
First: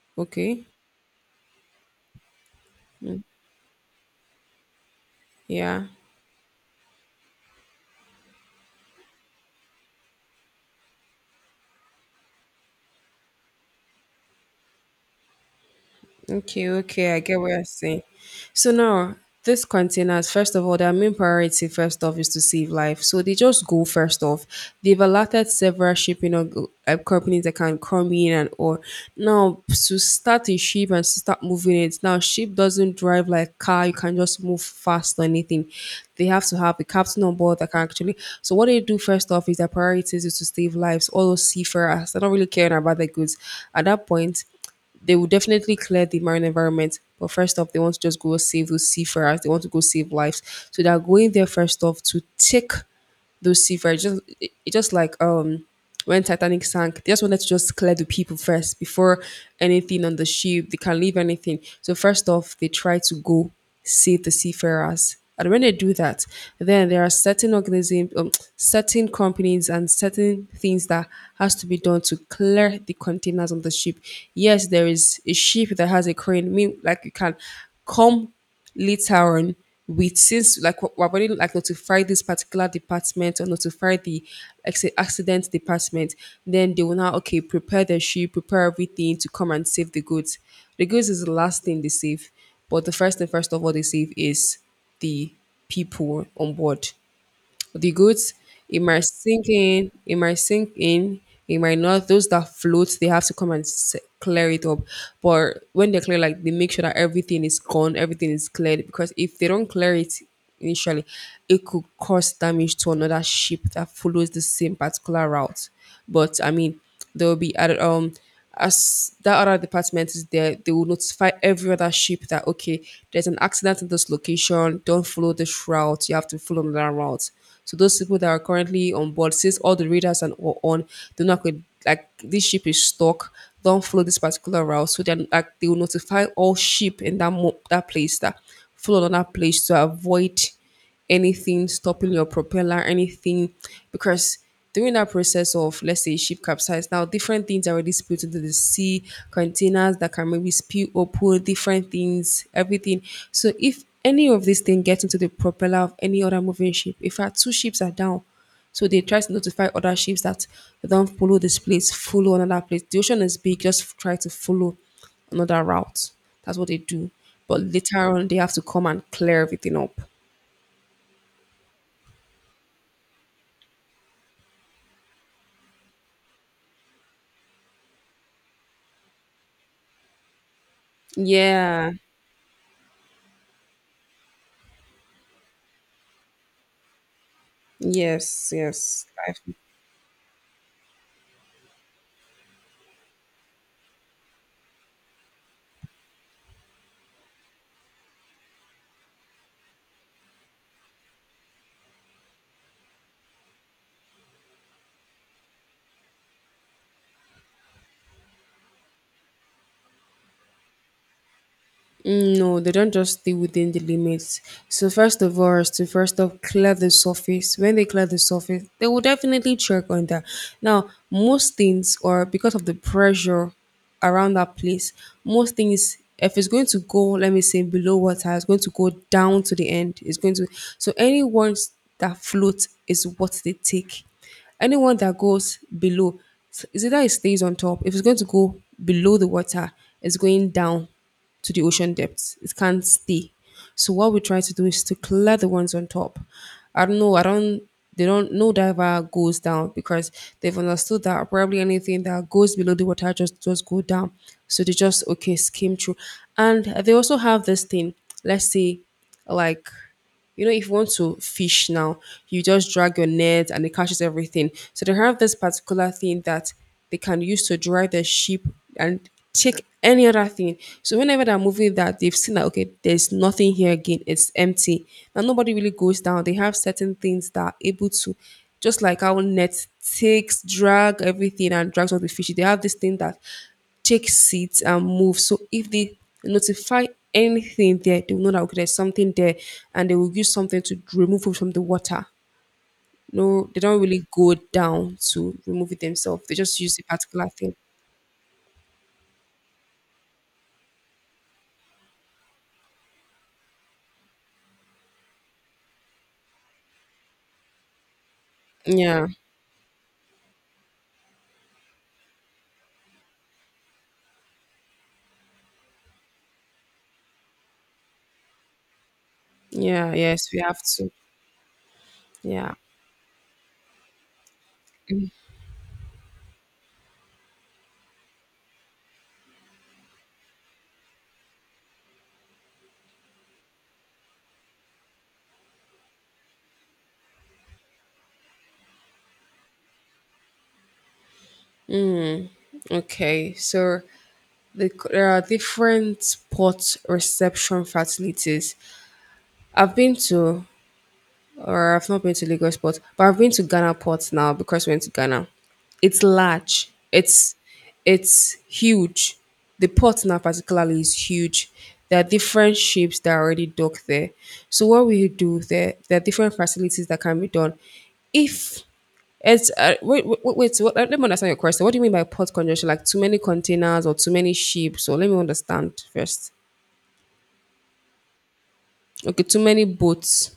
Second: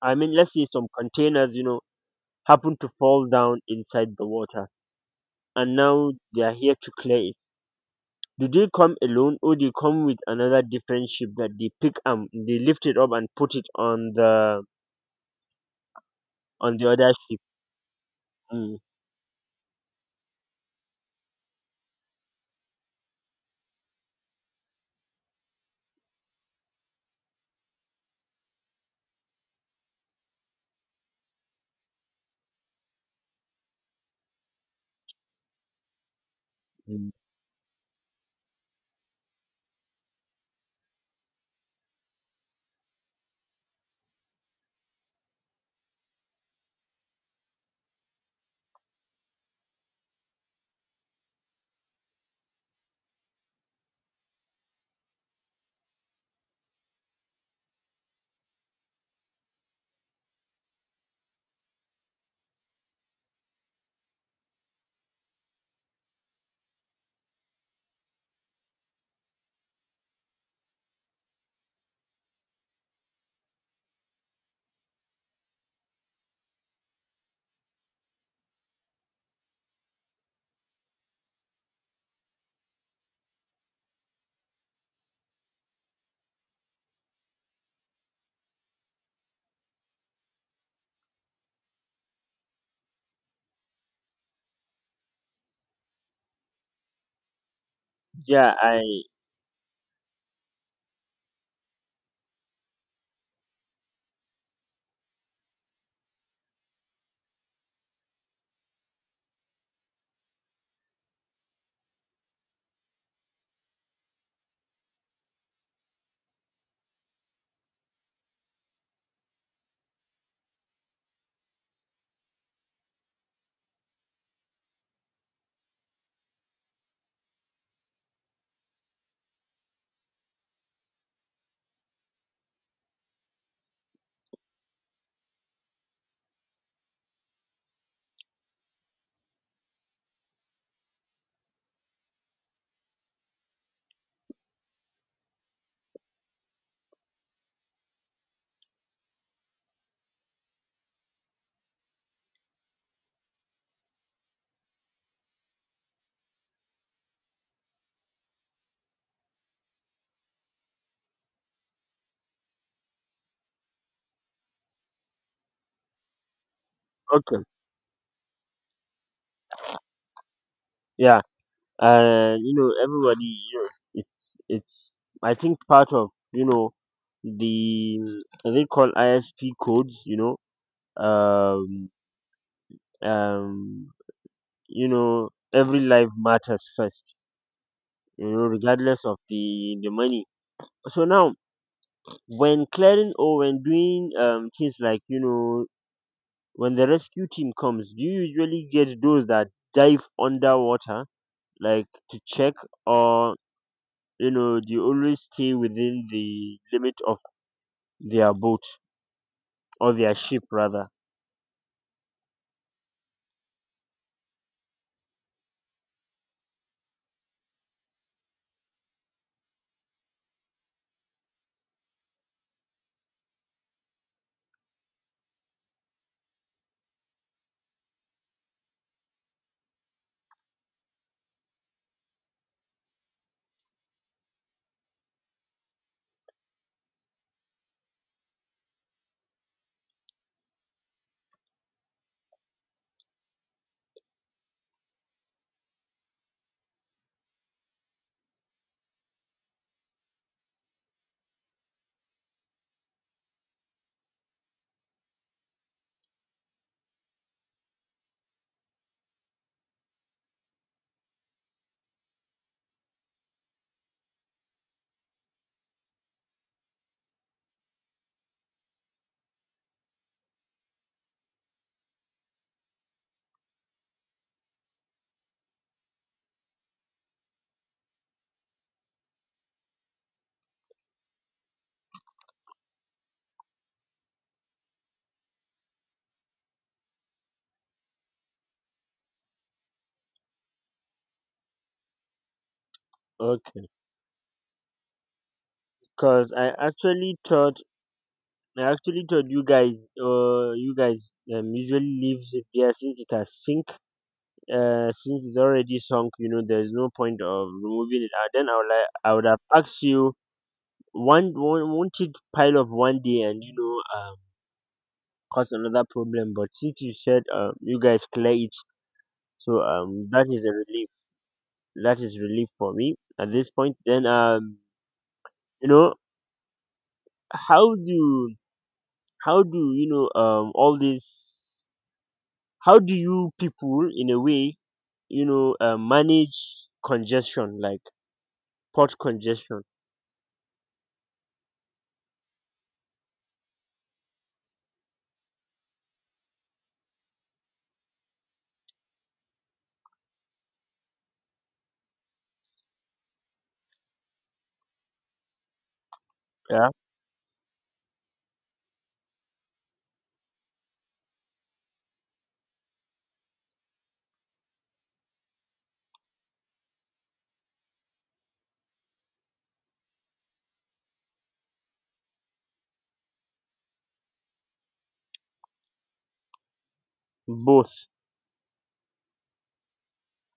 I mean, let's
Okay.
say some containers, you know, happen to
Mm,
fall down inside the water, and
yeah.
now they are here to clear it. Do they come alone, or they come with another different ship that they pick and they lift it up and put it on the
Okay,
on the
okay,
other
I
ship?
get what you're saying. So
Mm,
now, these containers, first of all, their main priority, first off, is to save life. So they just go first off. They've allotted several shipping or, uh, companies that can come in and or now to start a ship and start moving it. Now, ship doesn't drive like car; you can just move fast or anything. They have to have a
mm.
captain on board that can actually. So what they do first off is their priorities is to save lives. All those seafarers, they don't really care about their goods at that point they will definitely clear the marine environment. But first off, they want to just go save those seafarers. They want to go save lives. So they're going there first off to take those seafarers just it, it just like um when Titanic sank, they just wanted to just clear the people first before anything on the ship. They can leave anything. So first off, they try to go save the seafarers. And when they do that, then there are certain organisms, um, certain companies, and certain things that has to be done to clear the containers on the ship. Yes, there is a ship that has a crane. Mean, like you can come later on with since like we- we've already like notified this particular department or notify the like say accident department, then they will now, okay, prepare the ship, prepare everything to come and save the goods. The goods is the last thing they save, but the first thing first of all they save is the people on board. The goat,
Yeah,
it might
I
sink in, it might sink in, it might not. Those that float, they have to come and s- clear it up. But when they clear, like they make sure that everything is gone, everything is cleared. Because if they don't clear it initially, it could cause damage to another ship that follows the same particular route. But I mean, there will be other um as that other department is there, they will notify every other ship that, okay, there's an accident in this location. Don't follow this route. You have to follow another route. So those people that are currently on board, since all the radars and all on, they're not going like this ship is stuck. Don't follow this particular route. So then like they will notify all ship in that mo- that place that follow another place to avoid anything stopping your propeller, anything, because during that process of let's say ship capsize, now different things are already spilled into the sea, containers that can maybe spill open, different things, everything. So if any of these things get into the propeller of any other moving ship, if our two ships are down, so they try to notify other ships that don't follow this place, follow another place. The ocean is big, just try to follow another route. That's what they do.
okay.
But later on, they have to come and clear everything up.
Yeah, uh, you know, everybody, you know, it's it's. I think part of, you know the they call I S P codes, you know,
Yeah.
um, um, you know every life matters first, you know
Yes.
regardless
Yes.
of
Life.
the the money. So now, when clearing or when doing, um things, like, you know when the rescue team comes, do you usually get those that dive underwater, like, to check, or you know do you always stay within the limit of their boat, or their ship rather?
Mm, no, they don't just stay within the limits. So first of all, is to first of clear the surface. When they clear the surface, they will definitely check on that. Now, most things, or because of the pressure around that place, most things, if it's going to go, let me say below water, it's going to go down to the end. It's going to so anyone that floats is what they take. Anyone that goes below, is either it stays on top. If it's going to go below the water, it's going down to the ocean depths. It can't stay. So what we try to do is to clear the ones on top. I don't know. I don't. They don't. No diver goes down because they've understood that probably anything that goes below the water just just go down. So they just, okay, skim through, and they also have this thing. Let's say, like, you know, if you want to fish now, you just drag your net and it catches everything. So they have this particular thing that they can use to dry the sheep and take any other thing. So whenever they're moving that, they've seen that, okay, there's nothing here again. It's empty. Now nobody really goes down. They have certain things that are able to just like our net takes, drag everything and drags out the fish. They have this thing that take seats and move. So if they notify anything there, they will know that, okay, there's something there, and they will use something to remove it from the water. No, they
Okay,
don't really go down to remove it themselves.
because
They
i
just use a
actually
particular thing.
thought i actually thought you guys uh you guys um, usually leaves it there, since it has sink uh, since it's already sunk, you know, there's no point of removing it. Uh, then I would like,
Yeah,
I would have asked you, one, one wanted pile of one day, and, you know, um, cause another problem. But since you said, um, you guys clear it, so,
yeah,
um, that
yes, we
is a
have
relief.
to.
That is relief
Yeah.
for me at this point. Then, um, you know, how do how do you know um all this? How do you people, in a way, you know uh, manage congestion, like port congestion?
Okay, so the, there are different port reception facilities. I've been to or I've not been to Lagos port, but I've been to Ghana port now because we went to Ghana. It's
Yeah.
large. It's it's huge. The port now particularly is huge. There are different ships that are already docked there. So what we do there, there are different facilities that can be done. If it's uh, wait, wait, wait. What, let me understand your question. What do you mean by port congestion? Like too many containers or too many ships? Or let me understand first.
Both.
Okay, too many boats.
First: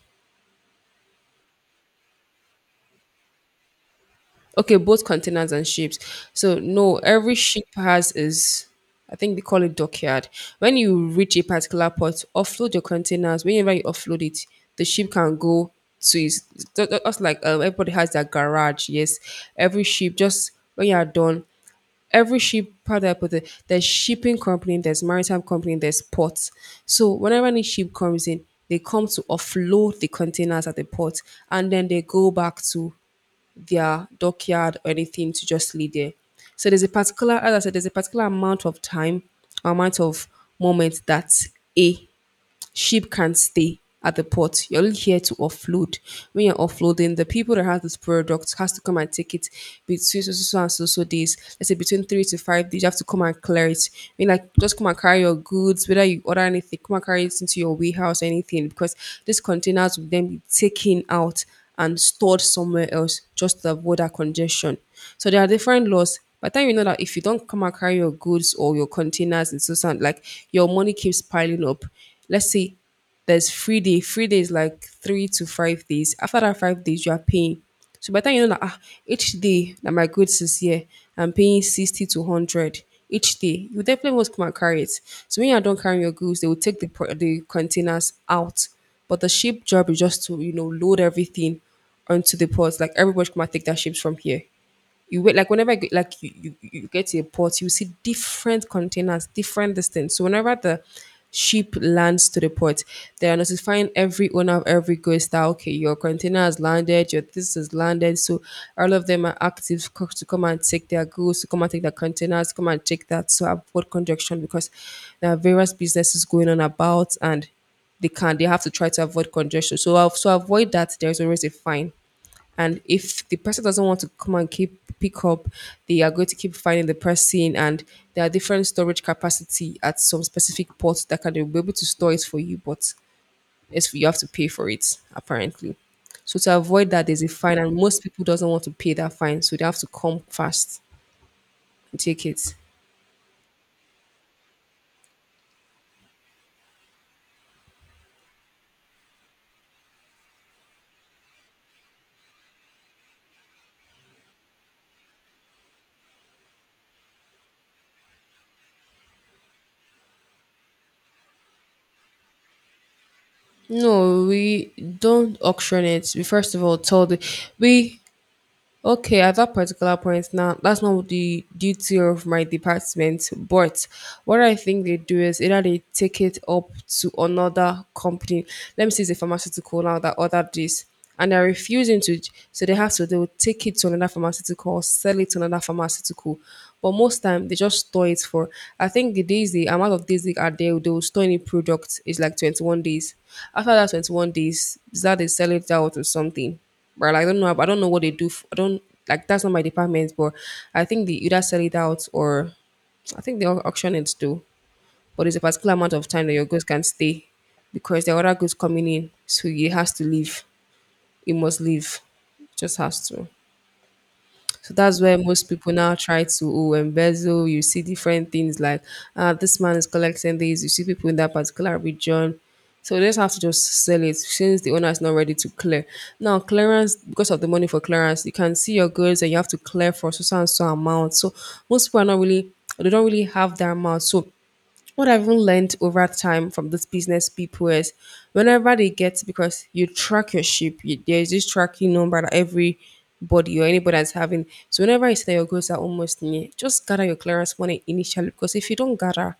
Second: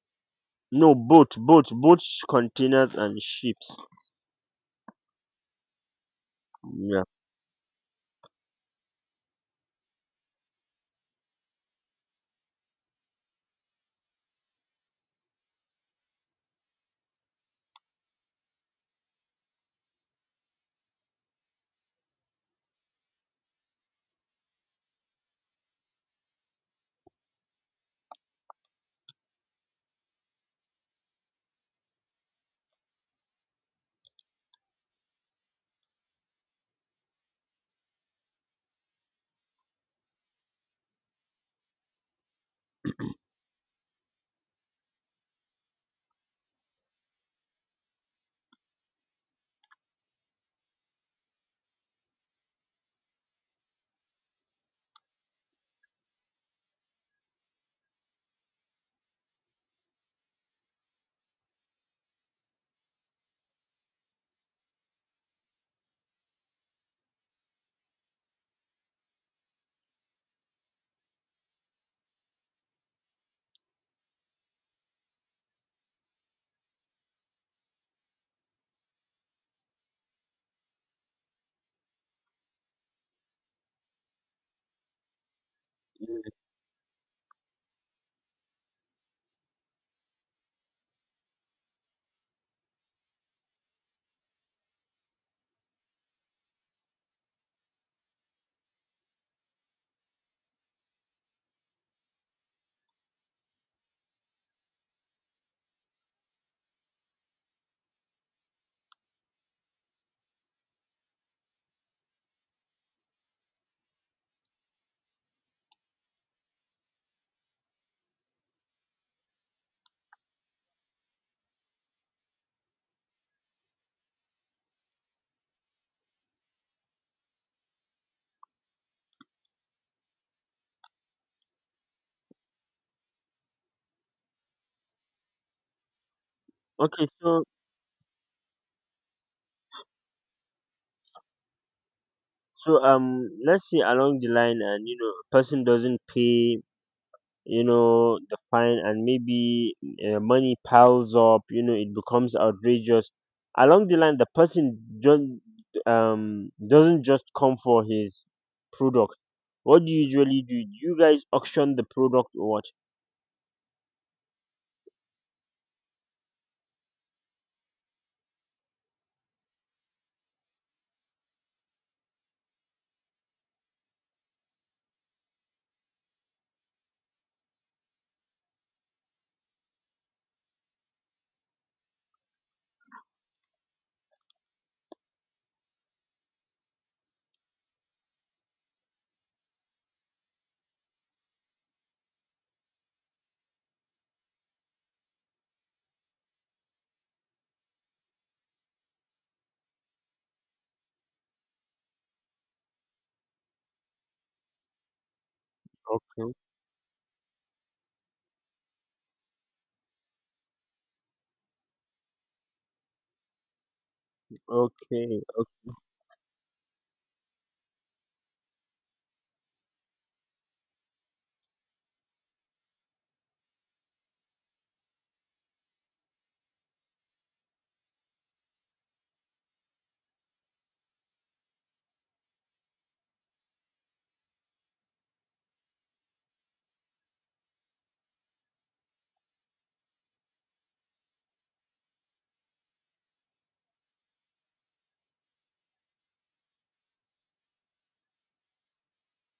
No, both, both, both containers and ships.
Okay, both containers and ships. So no,
Yeah.
every ship has is I think they call it dockyard. When you reach a particular port, offload your containers. Whenever you offload it, the ship can go to its ju- ju- just like um, everybody has their garage. Yes, every ship just when you are done, every ship how do I put it? There's shipping company, there's maritime company, there's ports. So whenever any ship comes in, they come to offload the containers at the port, and then they go back to their dockyard or anything to just lay there. So there's a particular, as I said, there's a particular amount of time, amount of moment that a ship can stay at the port. You're only here to offload. When you're offloading, the people that have this product has to come and take it between so so so so, and so so days. Let's say between three to five days, you have to come and clear it. I mean, like just come and carry your goods, whether you order anything, come and carry it into your warehouse, or anything, because these containers will then be taken out and stored somewhere else just to avoid that congestion. So there are different laws. By the time you know that if you don't come and carry your goods or your containers and so on, like your money keeps piling up. Let's say there's free day. Free day is like three to five days. After that five days, you are paying. So by the time you know that ah, each day that my goods is here, I'm paying sixty to one hundred each day, you definitely want to come and carry it. So when you're done carrying your
Mm.
goods, they will take the, pro- the containers out. But the ship job is just to, you know, load everything onto the ports. Like everybody come and take their ships from here. You wait like whenever I get, like you, you you get to a port, you see different containers, different distance. So whenever the ship lands to the port, they are notifying every owner of every goods that okay, your container has landed, your this has landed. So all of them are active co- to come and take their goods, to come and take their containers, come and take that. So avoid congestion because there are various businesses going on about and they can they have to try to avoid congestion. So uh, so avoid that. There is always a fine, and if the person doesn't want to come and keep pick up, they are going to keep finding the person, and there are different storage capacity at some specific ports that can be able to store it for you, but it's you have to pay for it apparently. So to avoid that,
Okay,
there's a
so,
fine, and most people doesn't want to pay that fine, so they have to come fast and take it.
so um let's say along the line, and, you know person doesn't pay, you know the fine, and maybe, uh, money piles up, you know it becomes outrageous. Along the line, the person don't um doesn't just come for his product. What do you usually do? Do you guys auction the product, or what?
No, we don't auction it. We first of all told the, we okay, at that particular point now, that's not the duty of my department. But what I think they do is either they take it up to another company. Let me see, it's a pharmaceutical now that ordered this, and they're refusing to. So they have to. They will take it to another pharmaceutical, or sell it to another pharmaceutical. But most time they just store it for. I think the days the amount of days they are there, they will store any product is like twenty one days. After that twenty one days, is that they sell it out or something. But I don't know. I don't know what they do. F I don't like that's not my department. But I think they either sell it out or I think they au- auction it too. But it's a particular amount of time
Okay,
that your goods can stay because there are other goods coming in, so it has to leave. It must leave. It just has to. So that's where
okay,
most people
okay,
now try to oh, embezzle. You see different things like ah, this man is collecting these. You see people in that particular region. So they just have to just sell it since the owner is not ready to clear. Now clearance because of the money for clearance, you can see your goods and you have to clear for so so and so amount. So most people are not really they don't really have that amount. So what I've even learned over time from these business people is whenever they get because you track your ship, you, there's this tracking number that everybody or anybody that's having. So whenever you say that your goals are almost near, just gather your clearance money initially because if you don't gather,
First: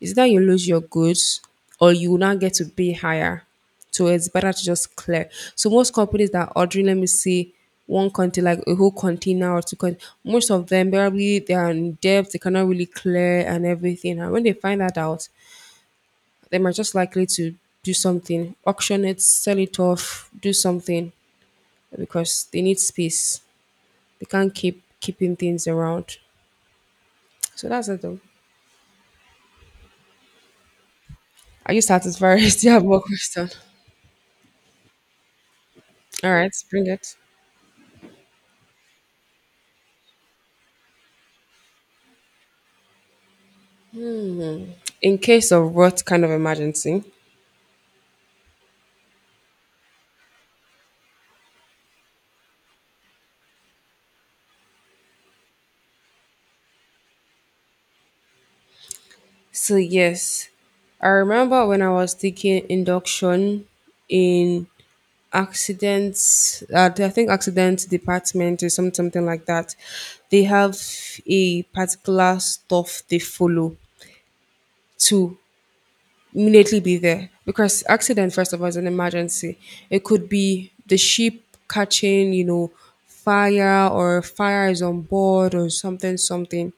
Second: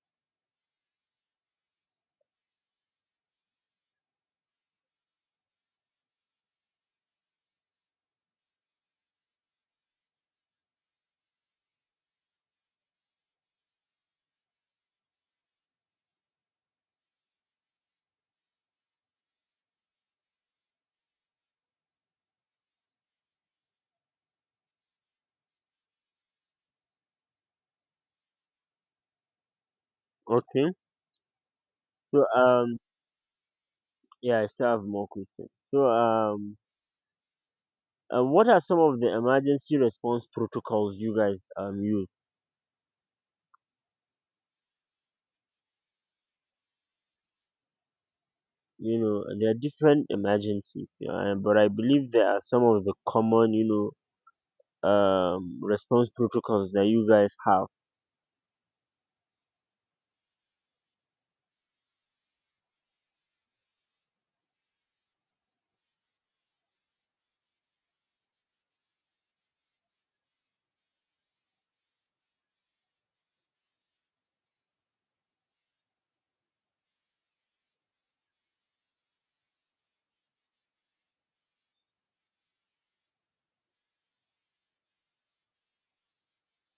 it's that you lose your goods or you will not get to pay higher. So it's better to just clear. So most companies that are ordering, let me see, one container, like a whole container or two containers, most of them probably they are in debt, they cannot really clear and everything. And when they find that out, they might just likely to do something, auction it, sell it off, do something because they need space. They can't keep keeping things around. So that's it though.
okay.
Are you
So,
satisfied? Do you
um
have more question?
yeah, I still have more questions. So,
All right,
um,
bring it.
um, what are some of the emergency response protocols you guys um use?
In case of what kind of emergency?
You know, there are different emergencies, you know, and- but I believe there are some of the common, you know, um, response protocols that you guys have.
So yes, I remember when I was taking induction in accidents. Uh, I think accidents department or some something like that. They have a particular stuff they follow to immediately be there because accident first of all is an emergency. It could be the ship catching, you know, fire or fire is on board or something something.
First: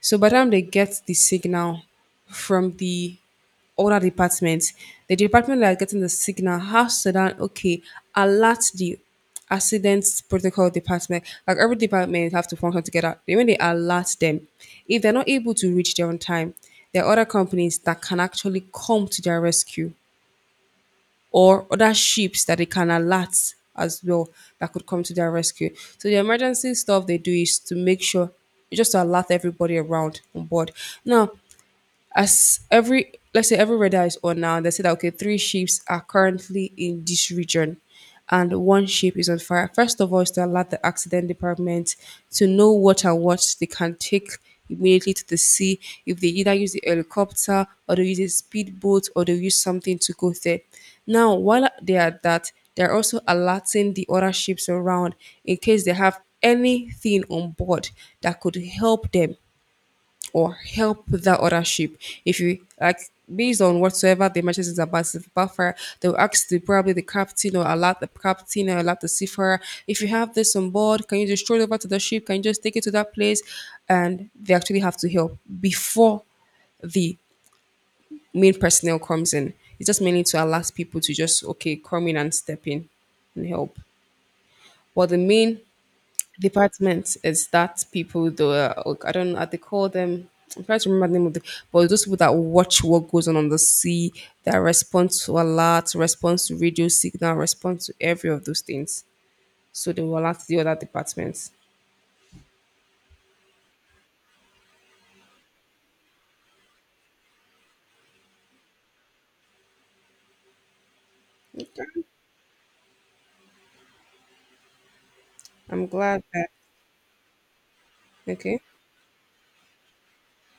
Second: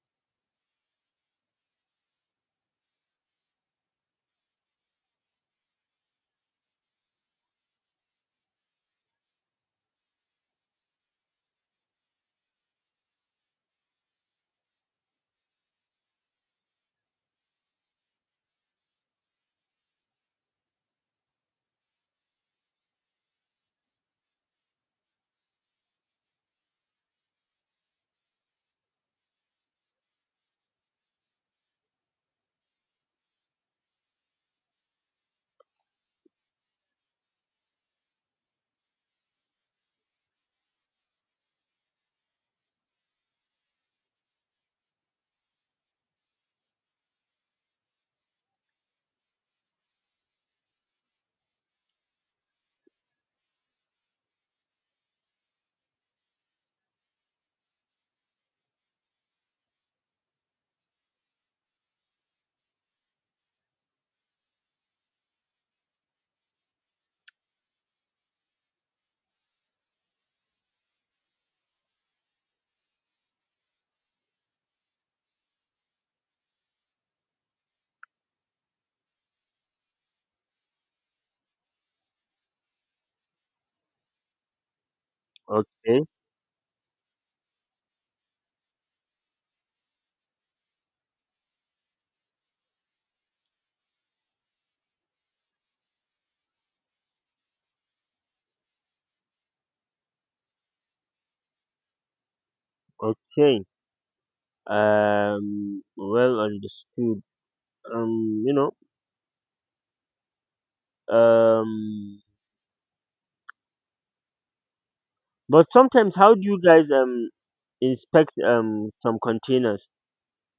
So by the time they get the signal from the other department, the department that are getting the signal has to then okay alert the accident protocol department. Like every department have to function together. Then when they alert them, if they're not able to reach there on time, there are other companies that can actually come to their rescue or other ships that they can alert as well that could come to their rescue. So the emergency stuff they do is to make sure just to alert everybody around on board. Now, as every let's say every radar is on now, they say that okay, three ships are currently in this region and one ship is on fire. First of all is to alert the accident department to know what and what they can take immediately to the sea if they either use the helicopter or they use a speedboat or they use something to go there. Now while they are at that, they're also alerting the other ships around in case they have anything on board that could help them or help with that authorship. If you like based on whatsoever the matches is about, if it's about fire, they'll ask the probably the captain or alert the captain or alert the seafarer. If you have this on board, can you just throw it over to the ship? Can you just take it to that place? And they actually have to help before the main personnel comes in. It's just mainly to allow people to just okay come in and step in and help. But the main
Okay,
department is that people though uh, like, I don't know how they call them. I'm trying to remember the name of the but those people that watch what goes on on the sea, that respond to alerts, respond to radio signal, respond to every of those things. So they will alert the other departments.
okay. Um, well understood. Um, you know, um, but
I'm
sometimes,
glad
how do
that
you guys um inspect
okay.
um some containers?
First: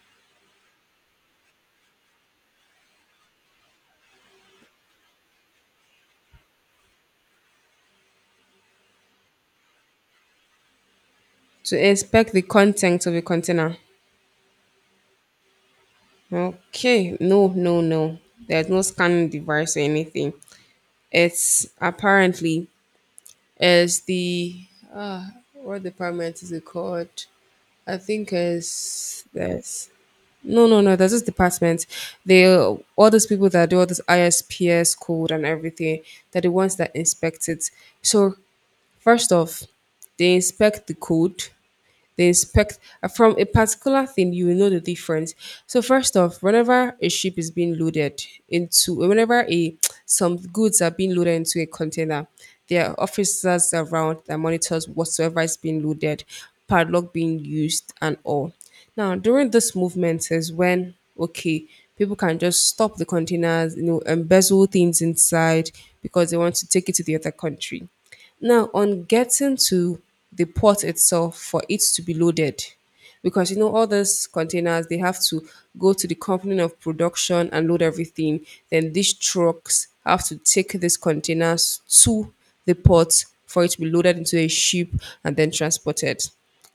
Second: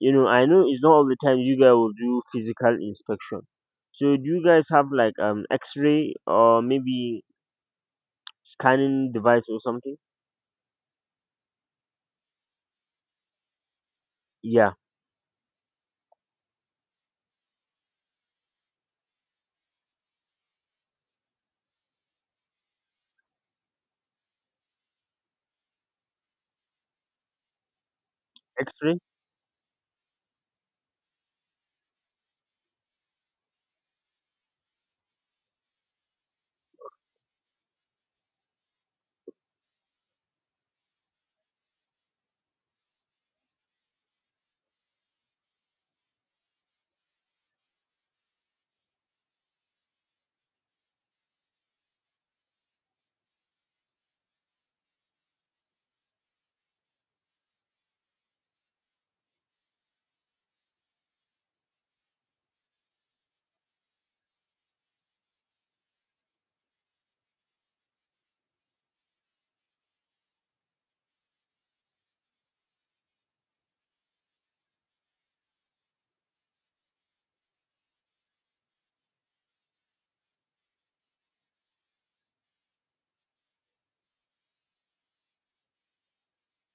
You know, I know it's not all the time you guys will do physical inspection. So do you guys have like um x-ray, or maybe scanning device or something?
To inspect the content of a container.
Yeah,
Okay, no, no, no. There's no scanning device or anything. It's apparently is the what department is it called? I think
x-ray.
it's there's no no no there's this department. They all those people that do all this I S P S code and everything, they're the ones that inspect it. So first off, they inspect the code they inspect from a particular thing you will know the difference. So first off whenever a ship is being loaded into whenever a some goods are being loaded into a container, there are officers around that monitors whatsoever is being loaded, padlock being used and all. Now during this movement is when okay people can just stop the containers, you know, embezzle things inside because they want to take it to the other country. Now, on getting to the port itself for it to be loaded, because you know all those containers they have to go to the company of production and load everything. Then these trucks have to take these containers to the port for it to be loaded into a ship and then transported.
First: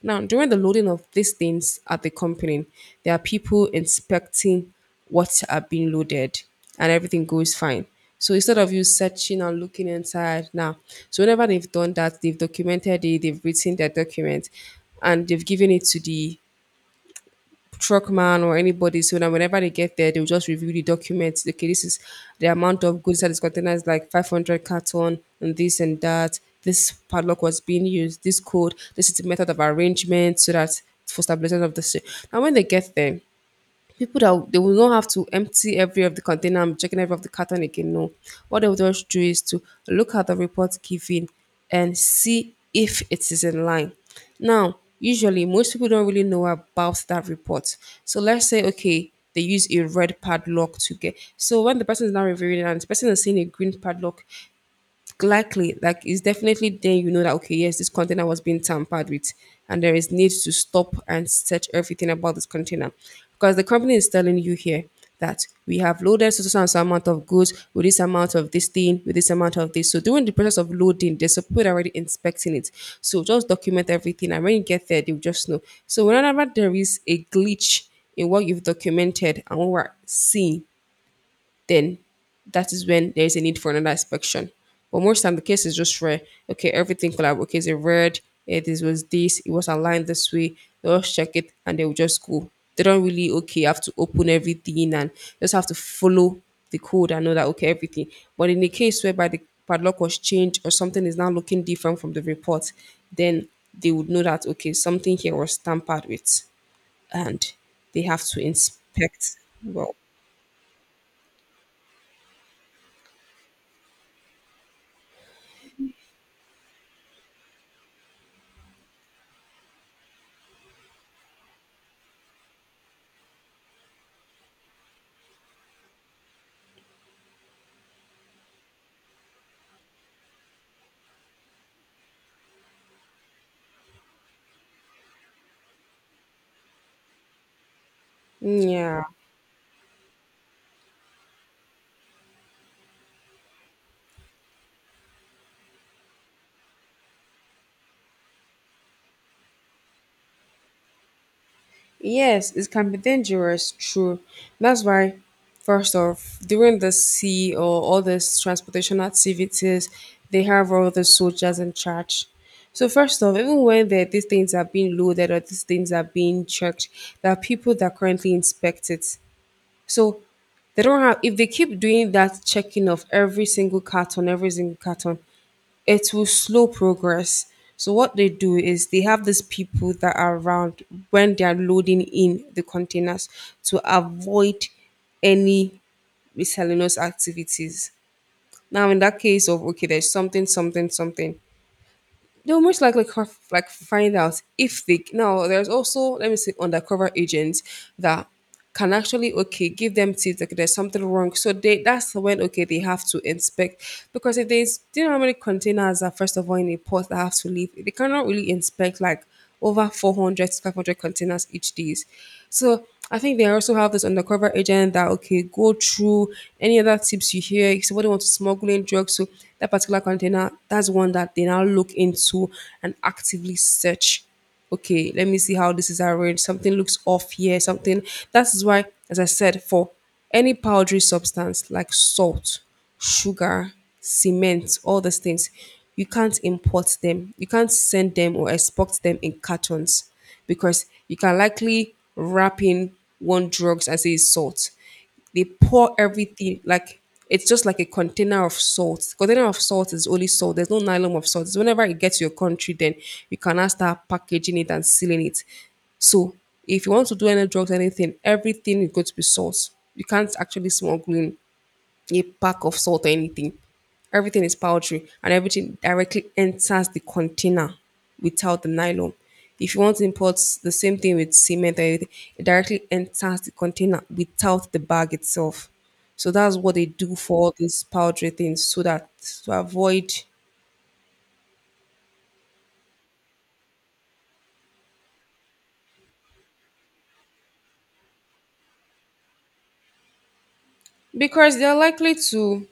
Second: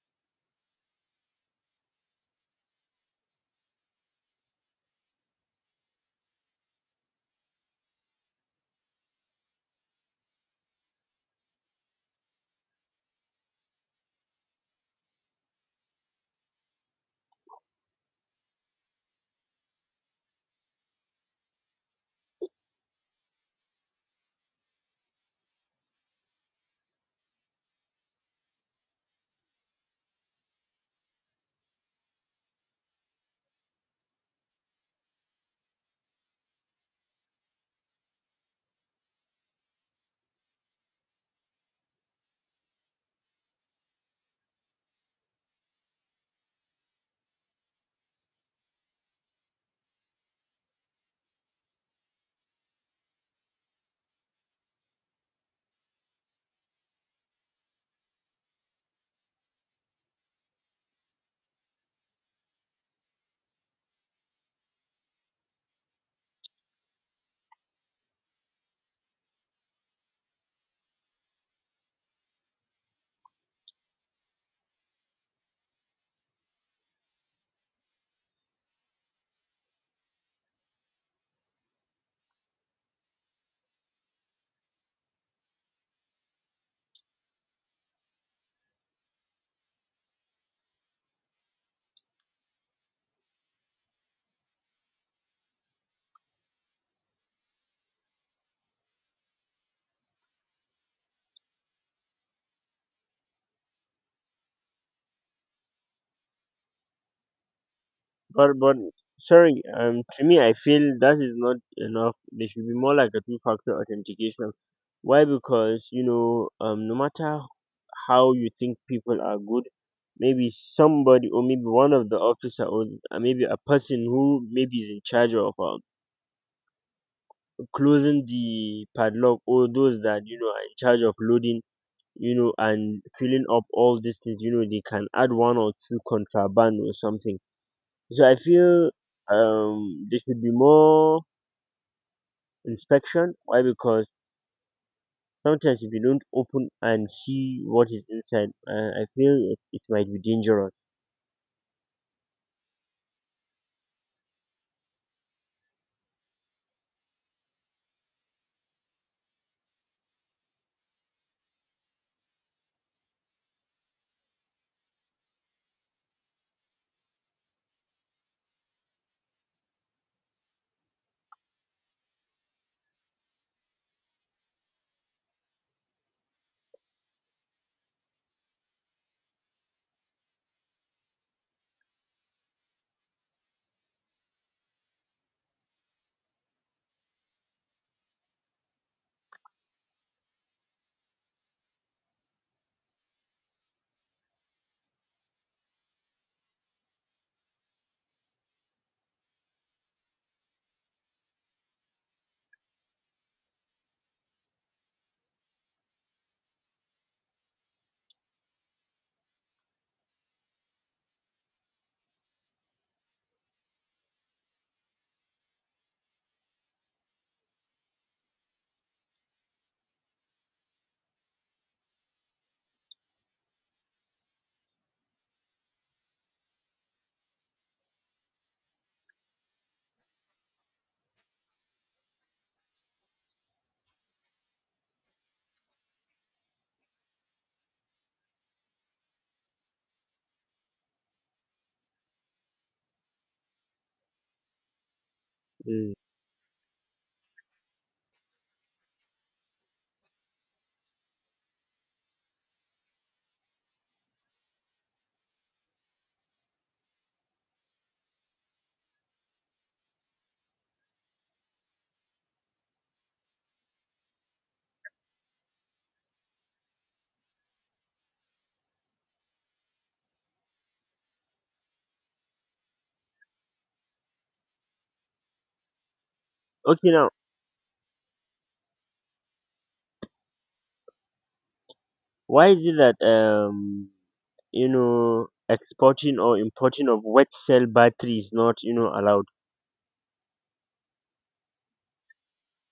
Now, during the loading of these things at the company, there are people inspecting what are being loaded and everything goes fine. So instead of you searching and looking inside now, so whenever they've done that, they've documented it, they've written their document and they've given it to the truckman or anybody. So now whenever they get there, they'll just review the documents. Okay, this is the amount of goods that is container is like five hundred carton and this and that. This padlock was being used. This code. This is the method of arrangement so that for stabilization of the ship. Now when they get there, people that they will not have to empty every of the container and checking every of the carton again. No, what they will just do is to look at the report given and see if it is in line. Now, usually most people don't really know about that report. So let's say okay, they use a red padlock to get. So when the person is now reviewing it and the person is seeing a green padlock, likely like it's definitely then you know that okay yes this container was being tampered with and there is need to stop and search everything about this container because the company is telling you here that we have loaded so so so amount of goods with this amount of this thing with this amount of this so during the process of loading there's a people already inspecting it so just document everything and when you get there they'll just know so whenever there is a glitch in what you've documented and what we're seeing then that is when there is a need for another inspection. But most time the case is just rare. Okay, everything collab. Okay, it's a red. eh, this was this. It was aligned this way. They'll just check it and they'll just go. They don't really okay have to open everything and just have to follow the code and know that okay everything. But in the case whereby the padlock was changed or something is now looking different from the report, then they would know that okay something here was tampered with and they have to
But but
inspect.
sorry,
Well,
um to me, I feel that is not enough. There should be more, like a two-factor authentication. Why? Because, you know um no matter how you think people are good, maybe somebody, or maybe one of the officer, or uh, maybe a person who maybe is in charge of, um closing the padlock, or those that you know are in charge of loading, you know and filling up all these things, you know they can add one or two contraband or something. So I feel,
yeah.
um there should be more inspection. Why? Because sometimes, if you don't open and see what is inside, uh, I feel it, it might be dangerous.
Yes, it can be dangerous, true. That's why, first off, during the sea or all these transportation activities, they have all the soldiers in charge. So first off, even when the, these things are being loaded or these things are being checked, there are people that currently inspect it. So they don't have if they keep doing that checking of every single carton, every single carton, it will slow progress. So what they do is they have these people that are around when they are loading in the containers to avoid any miscellaneous activities. Now in that case of okay, there's something, something, something, they'll most likely co- like find out if they now there's also let me say undercover agents that can actually okay give them tips like there's something wrong so they that's when okay they have to inspect because if they do you know how many containers are first of all in a port that have to leave they cannot really inspect like over four hundred to five hundred containers each days. So I think they also have this undercover agent that, okay, go through any other tips you hear. If somebody wants to smuggle in drugs, so that particular container, that's one that they now look into and actively search. Okay, let me see how this is arranged. Something looks off here, something. That is why, as I said, for any powdery substance like salt, sugar, cement, all those things, you can't import them. You can't send them or export them in cartons because you can likely wrap in one drugs as a salt they pour
Mm.
everything like it's just like a container of salt. Container of salt is only salt. There's no nylon of salt. So whenever it gets to your country, then you can now start packaging it and sealing it. So if you want to do any drugs, anything, everything is going to be salt. You can't actually smuggle in a pack of salt or anything. Everything is powdery and everything directly enters the container without the nylon. If you want to import the same thing with cement or anything, it directly enters the container without the bag itself. So that's what they
Okay, now,
do for all these powdery things so that to avoid
why is it that, um you know exporting or importing of wet cell battery is not, you know allowed?
because they're likely to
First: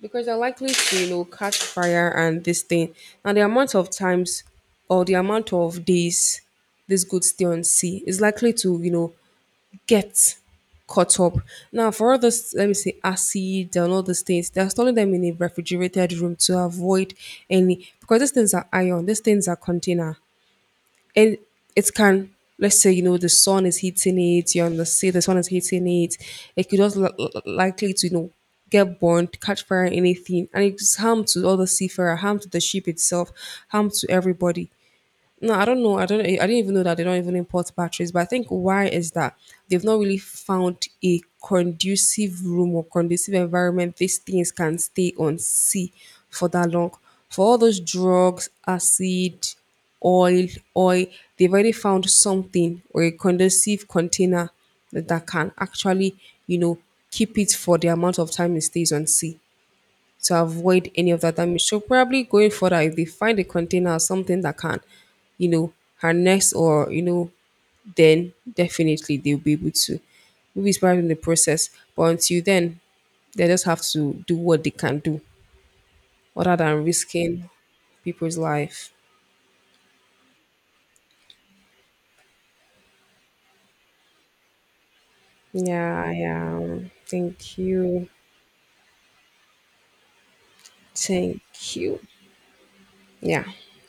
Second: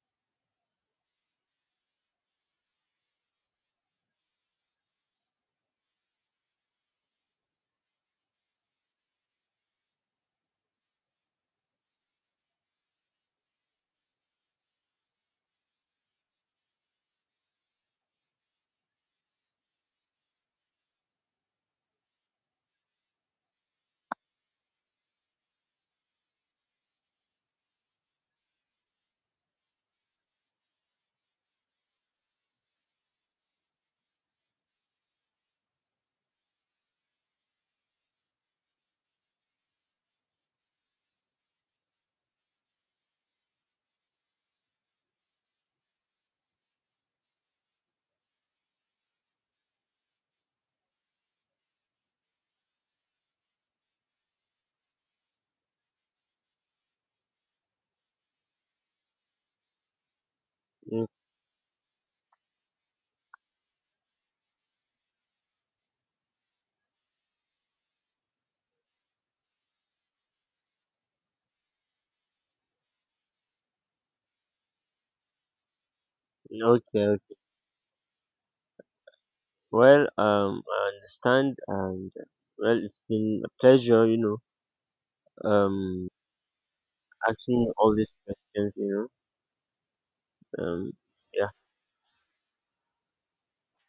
because they're likely to you know catch fire and this thing and the amount of times or the amount of days this could stay on sea is likely to you know get caught up now for all this let me say acid and all these things they're storing them in a refrigerated room to avoid any because these things are iron these things are container and it can let's say you know the sun is hitting it you're on the sea the sun is hitting it it could just li- li- likely to you know get burned catch fire anything and it's harm to all the seafarer harm to the ship itself harm to everybody no, I don't know. I don't. I didn't even know that they don't even import batteries. But I think why is that they've not really found a conducive room or conducive environment these things can stay on sea for that long. For all those drugs, acid, oil, oil, they've already found something or a conducive container that that can actually, you know, keep it for the amount of time it stays on sea to avoid
Mm,
any of that damage. So probably going further, if they find a container or something that can, you know, harness or you know, then definitely they'll be able to. Maybe it's probably in the process, but until then, they just have to do what they can do, other than
okay.
risking people's life.
Well, um, I understand, and uh, well, it's been a pleasure, you know, um,
Yeah, yeah. Thank
asking all
you.
these questions, you know, um, yeah.
Thank you. Yeah.